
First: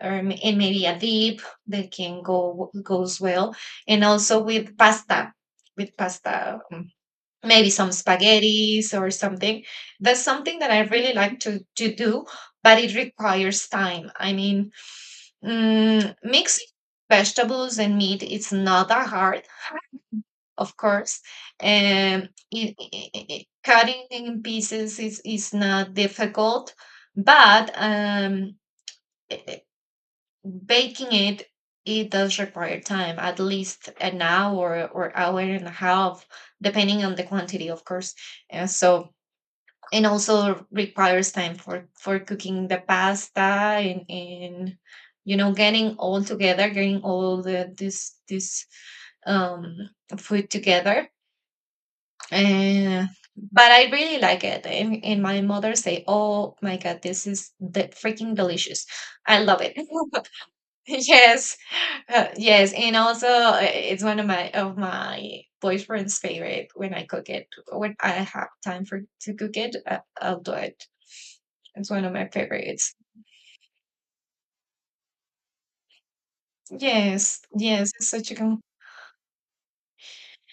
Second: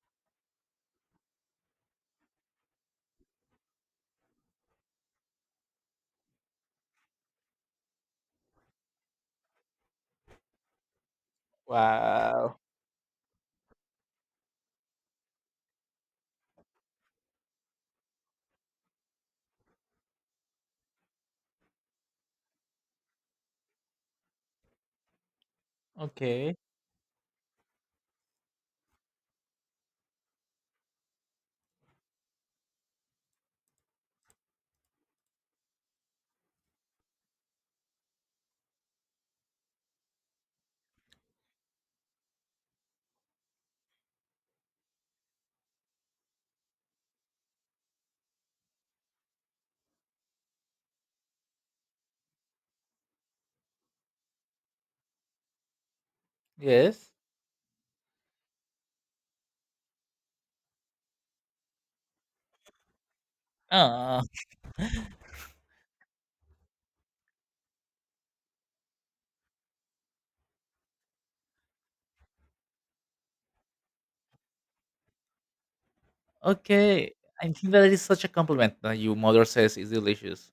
B: um, and maybe a dip that can go goes well. And also with pasta, with pasta, um, maybe some spaghettis or something. That's something that I really like to to do,
A: Wow.
B: but it requires time. I mean, mm, mixing vegetables and meat it's not that hard, of course. Um, it, i i- cutting in pieces is, is not
A: Okay.
B: difficult, but um, i- i- baking it, it does require time, at least an hour or hour and a half, depending on the quantity, of course. And so and also requires time for for cooking the pasta, and and you know, getting all together, getting all the this this um food together, and but I really like it, and, and my mother say, oh my god,
A: Yes.
B: this is the freaking delicious, I love it. Yes, uh, yes, and also uh, it's one
A: Ah.
B: of my of my boyfriend's favorite. When I cook it, when I have time for to cook it, uh, I'll do it. It's one of my favorites.
A: Okay,
B: Yes,
A: I think that
B: yes,
A: is
B: it's
A: such a
B: such a com—
A: compliment that your mother says is delicious.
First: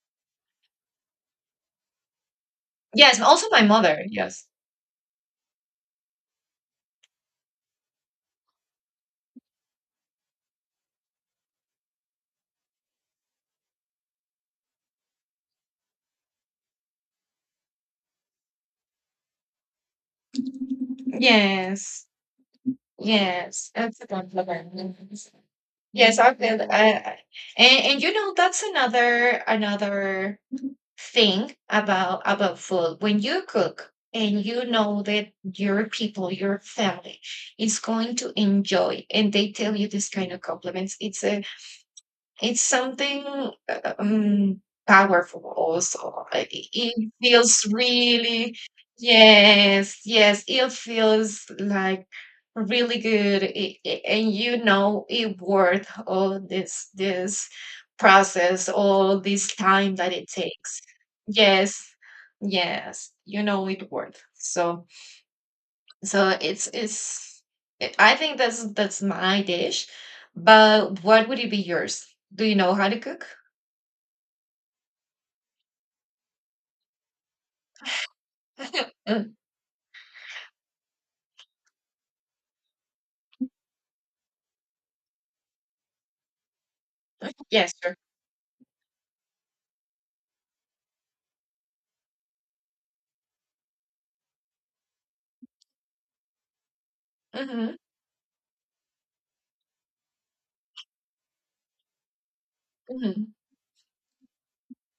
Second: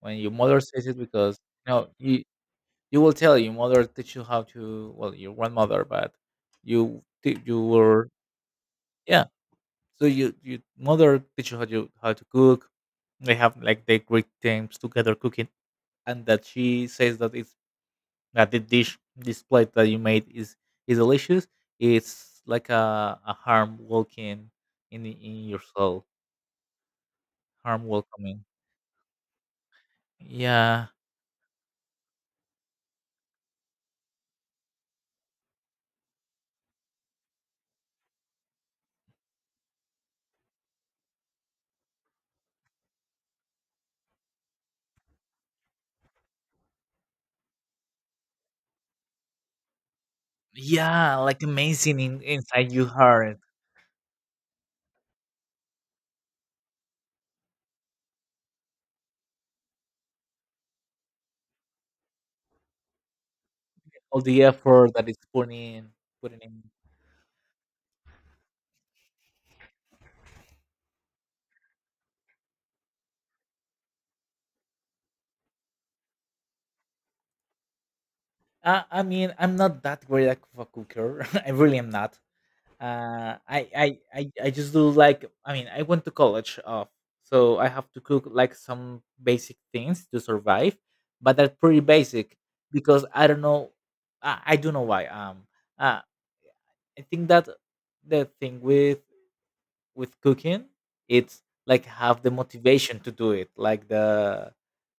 A: When your mother says it, because, you know you you will
B: Yes, and
A: tell,
B: also
A: your
B: my
A: mother
B: mother,
A: teach you how
B: yes.
A: to, well, your grandmother, but you ti- you were, yeah. So, you your mother teach you how to how to cook. They have, like, they great times together cooking, and that she says that it's that the dish this plate that you made is is delicious.
B: Yes,
A: It's like a a
B: yes,
A: harm
B: that's a
A: walking
B: compliment.
A: in in your soul,
B: Yes, I feel, I I
A: harm
B: and and, you know,
A: welcoming.
B: that's another another
A: Yeah,
B: thing about about food. When you cook and you know that your people, your family is going to enjoy, and they tell you this kind of compliments, it's a— it's something, uh, um, powerful also. I i- It feels really, yes, yes, it
A: yeah, like,
B: feels
A: amazing,
B: like
A: in, inside your
B: really
A: heart,
B: good, i- i- and you know it worth all this this process, all this time that it takes. Yes, yes, you know it
A: all
B: worth.
A: the
B: So
A: effort that it's putting in,
B: so
A: putting in.
B: it's it's it- I think that's that's my dish. But what would it be yours? Do you know how to cook?
A: Uh, I
B: Uh,
A: mean, I'm not that great of a cooker. I really am not. Uh, I, I, I, I just do like. I mean, I went to college, uh, so I
B: yes,
A: have
B: sure.
A: to cook like some basic things to survive, but they're pretty basic, because I don't know. I, I don't know why. Um, uh, I think that
B: Hmm.
A: the thing with with cooking, it's like, have the motivation to do
B: Hmm.
A: it, like the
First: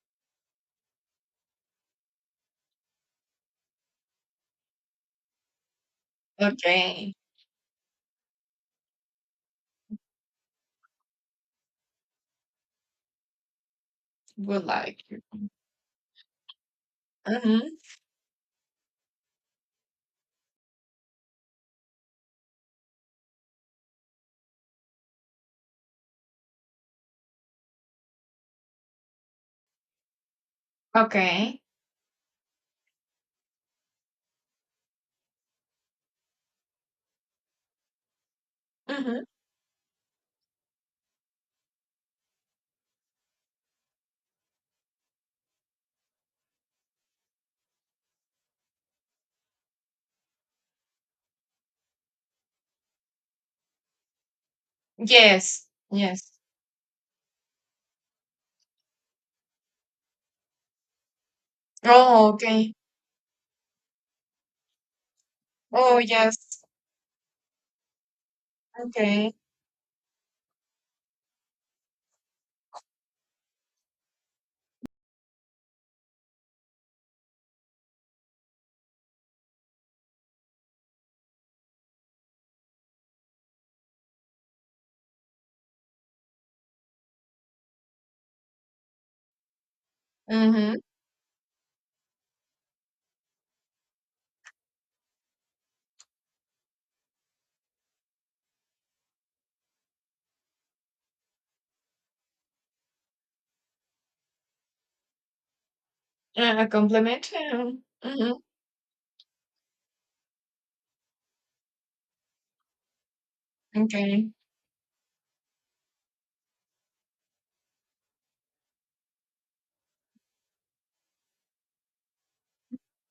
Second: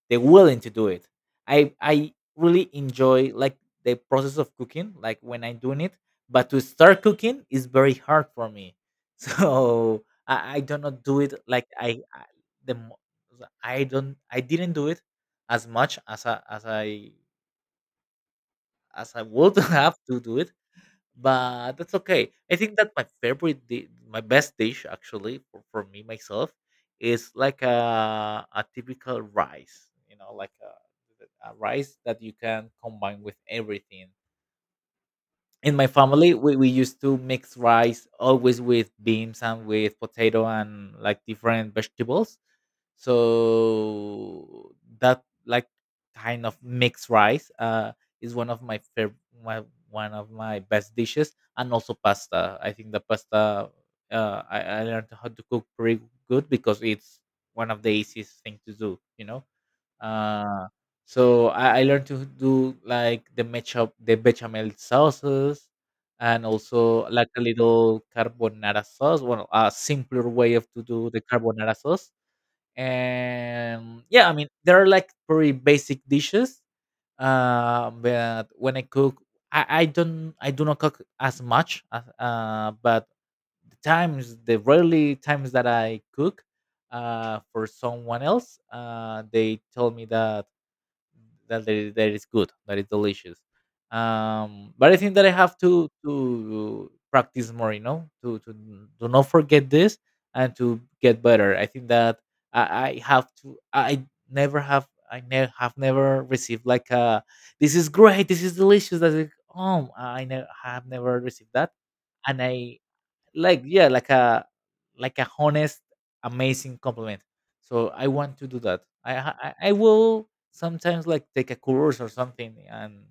A: the willing to do it. I i really enjoy, like, the process of cooking, like, when I'm doing it, but to start
B: Okay.
A: cooking is very hard for me. So i i do not do it like, I, I the mo- I don't I
B: Would
A: didn't do it,
B: like you.
A: as much as i as i
B: Hmm.
A: as i would have to do it. But that's okay. I think that my favorite, di- my best dish actually, for, for me myself, is like a a typical rice, you know, like a, a
B: Okay.
A: rice that you can combine with everything. In my family, we, we used to mix rice always with
B: Hmm.
A: beans and with potato and like different vegetables, so that, like, kind of mixed rice uh is one of my favorite, my, one of my best dishes. And also pasta. I think the pasta, uh I, I learned how to cook
B: Yes.
A: pretty
B: Yes.
A: good, because it's one of the easiest thing to do, you know uh, so I, I learned to
B: Oh, okay.
A: do, like, the matchup, the bechamel sauces,
B: Oh,
A: and
B: yes.
A: also like a little carbonara sauce.
B: Okay.
A: Well, a simpler way of to do the carbonara sauce. And yeah, I mean, there are like pretty basic dishes. Uh, but when I cook, I, I don't, I do not cook as much. As, uh, but the times, the rarely times that I cook, uh, for someone else, uh, they tell me that
B: Mm-hmm.
A: that that is, that is good, that is delicious. Um, but I think that I have to to practice more, you know, to to to not forget this, and to get better. I think that I, I have to. I never have. I never have never received
B: A
A: like a,
B: compliment.
A: this is great,
B: Mm-hmm.
A: this is delicious. That's like, oh, I ne- have never received that, and I, like, yeah, like
B: Okay.
A: a like a honest, amazing compliment. So I want to do that. I i, I will sometimes, like, take a course or something. and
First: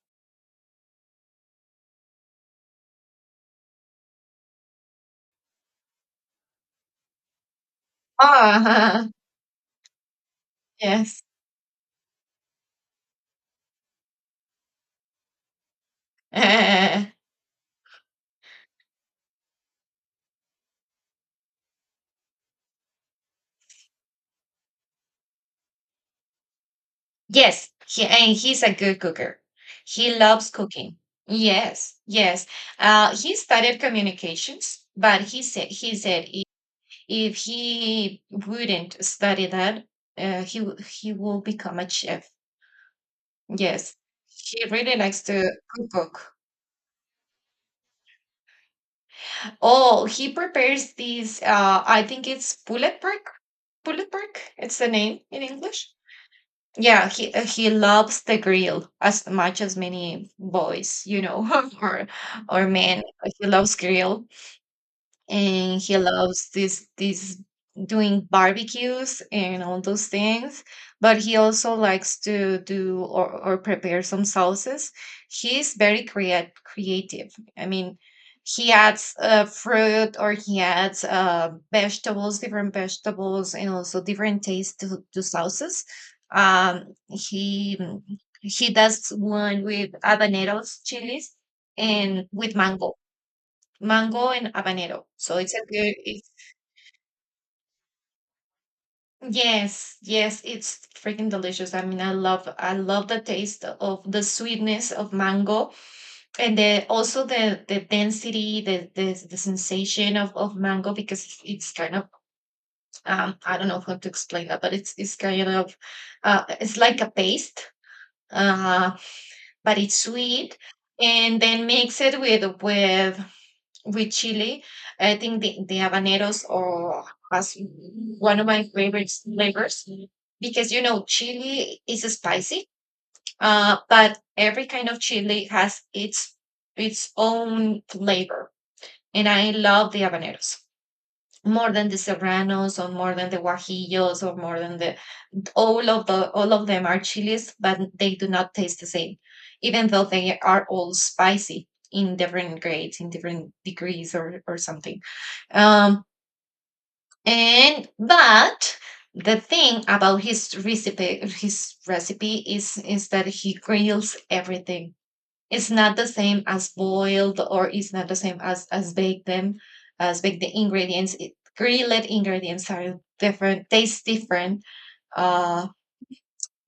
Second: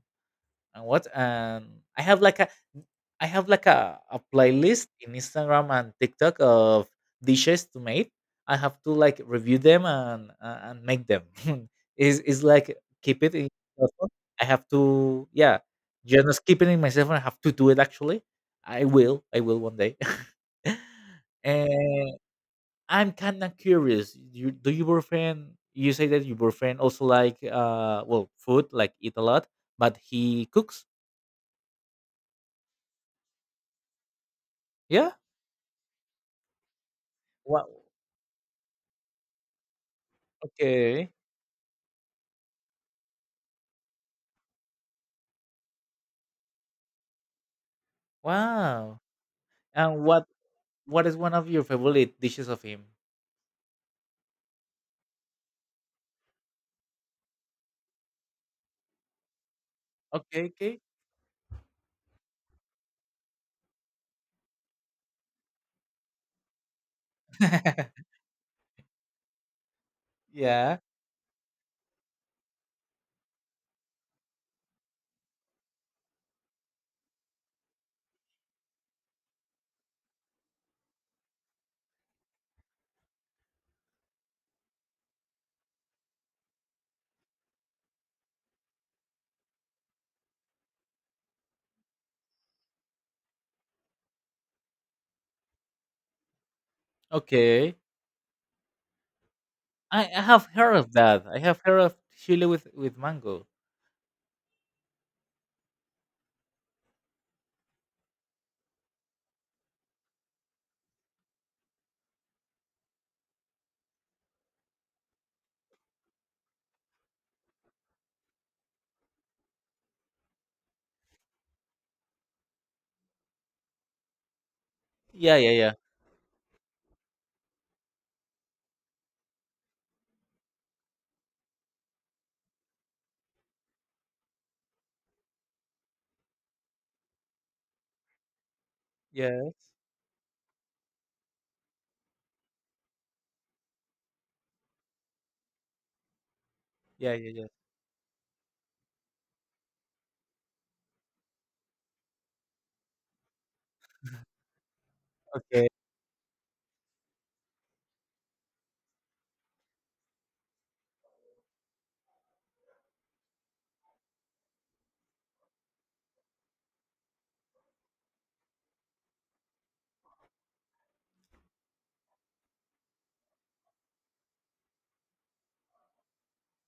A: and what and i have like a I have like a, a playlist in Instagram and TikTok of dishes to make. I have to,
B: Ah,
A: like, review them, and uh, and make them.
B: yes.
A: Is, is like, keep it in my phone. I have to, yeah, just not keep it in myself, and I have to do it actually. I will i will one day. And I'm kind of curious, you, do your boyfriend you say that your boyfriend also like,
B: Yes,
A: uh
B: he,
A: well,
B: and he's
A: food,
B: a
A: like,
B: good
A: eat a
B: cooker.
A: lot, but
B: He
A: he
B: loves
A: cooks.
B: cooking. Yes, yes. Uh, he studied communications,
A: Yeah?
B: but he said he said i- if
A: Wow.
B: he wouldn't study that, uh, he w-
A: Okay.
B: he will become a chef. Yes, he really likes to cook.
A: Wow. And
B: Oh,
A: what
B: he prepares
A: what is one
B: these.
A: of your
B: Uh, I
A: favorite
B: think
A: dishes
B: it's
A: of
B: pulled
A: him?
B: pork. Pulled pork. It's the name in English. Yeah, he uh, he loves the grill as much as many
A: Okay, okay.
B: boys, you know, or or men. He loves grill and he loves this this doing barbecues and all those things,
A: Yeah.
B: but he also likes to do, or, or prepare some sauces. He's very creat- creative. I mean, he adds uh, fruit, or he adds uh, vegetables, different vegetables, and also different taste to, to sauces. um, he he does one with habaneros chilies and with mango, mango and habanero. So it's a good. It's,
A: Okay.
B: yes,
A: I, I
B: yes,
A: have heard
B: it's
A: of that.
B: freaking
A: I have
B: delicious.
A: heard
B: I
A: of
B: mean, I
A: chili
B: love,
A: with
B: I
A: with
B: love the
A: mango.
B: taste of the sweetness of mango, and the also the the density, the the, the sensation of of mango because it's, it's kind of um I don't know how to explain that, but it's it's kind of uh it's like a paste, uh but it's sweet, and then mix it with with with chili. I
A: Yeah,
B: think
A: yeah,
B: the,
A: yeah.
B: the habaneros or as one of my favorite flavors, because you know chili is spicy, uh, but every kind of chili has its its own flavor, and I
A: Yes.
B: love the habaneros more than the serranos or more than the guajillos or more than the— all of the all of them are
A: Yeah, yeah, yeah.
B: chilies, but they do not taste the same, even though they are all spicy in different grades, in different degrees or or something.
A: Okay.
B: Um, and but the thing about his recipe, his recipe is is that he grills everything. It's not the same as boiled, or it's not the same as as baked them, as baked the ingredients. It, grilled ingredients are different, taste different. Uh,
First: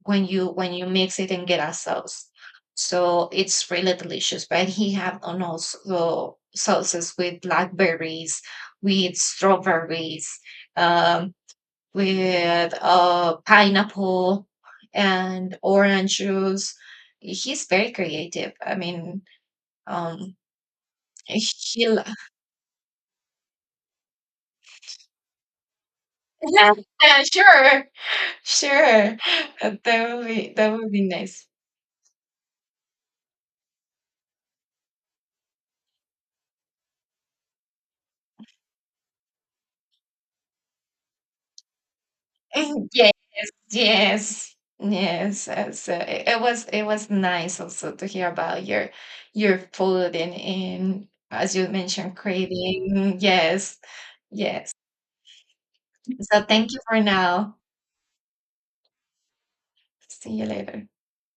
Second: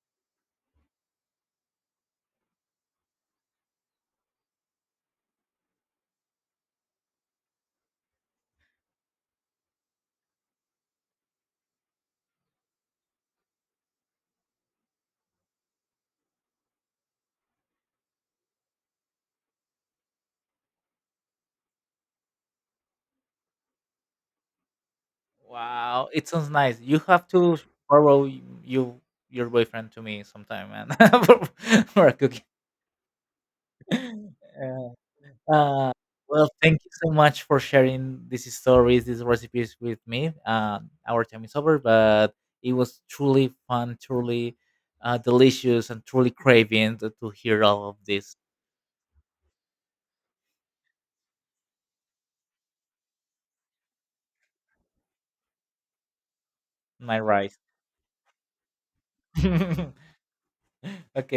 B: when you when you mix it and get a sauce. So it's really delicious. But he have on also sauces with blackberries, with strawberries, um, with uh, pineapple and orange juice. He's very creative. I mean, um, he lo-
A: Wow, it sounds nice. You
B: yeah,
A: have to
B: sure,
A: borrow y- you
B: sure.
A: your boyfriend to
B: That
A: me
B: would be
A: sometime,
B: that
A: man,
B: would be
A: for,
B: nice.
A: for a Uh, well, thank you so much for sharing these stories, these recipes with me. Um, our time is over, but it was
B: Yes,
A: truly fun,
B: yes,
A: truly, uh,
B: yes. uh,
A: delicious,
B: So
A: and
B: it,
A: truly
B: it was it
A: craving
B: was
A: to, to
B: nice
A: hear all
B: also
A: of
B: to hear
A: this.
B: about your your food and and as you mentioned, creating. Yes, yes. So thank you for
A: My
B: now.
A: rice.
B: See you later.
A: Okay.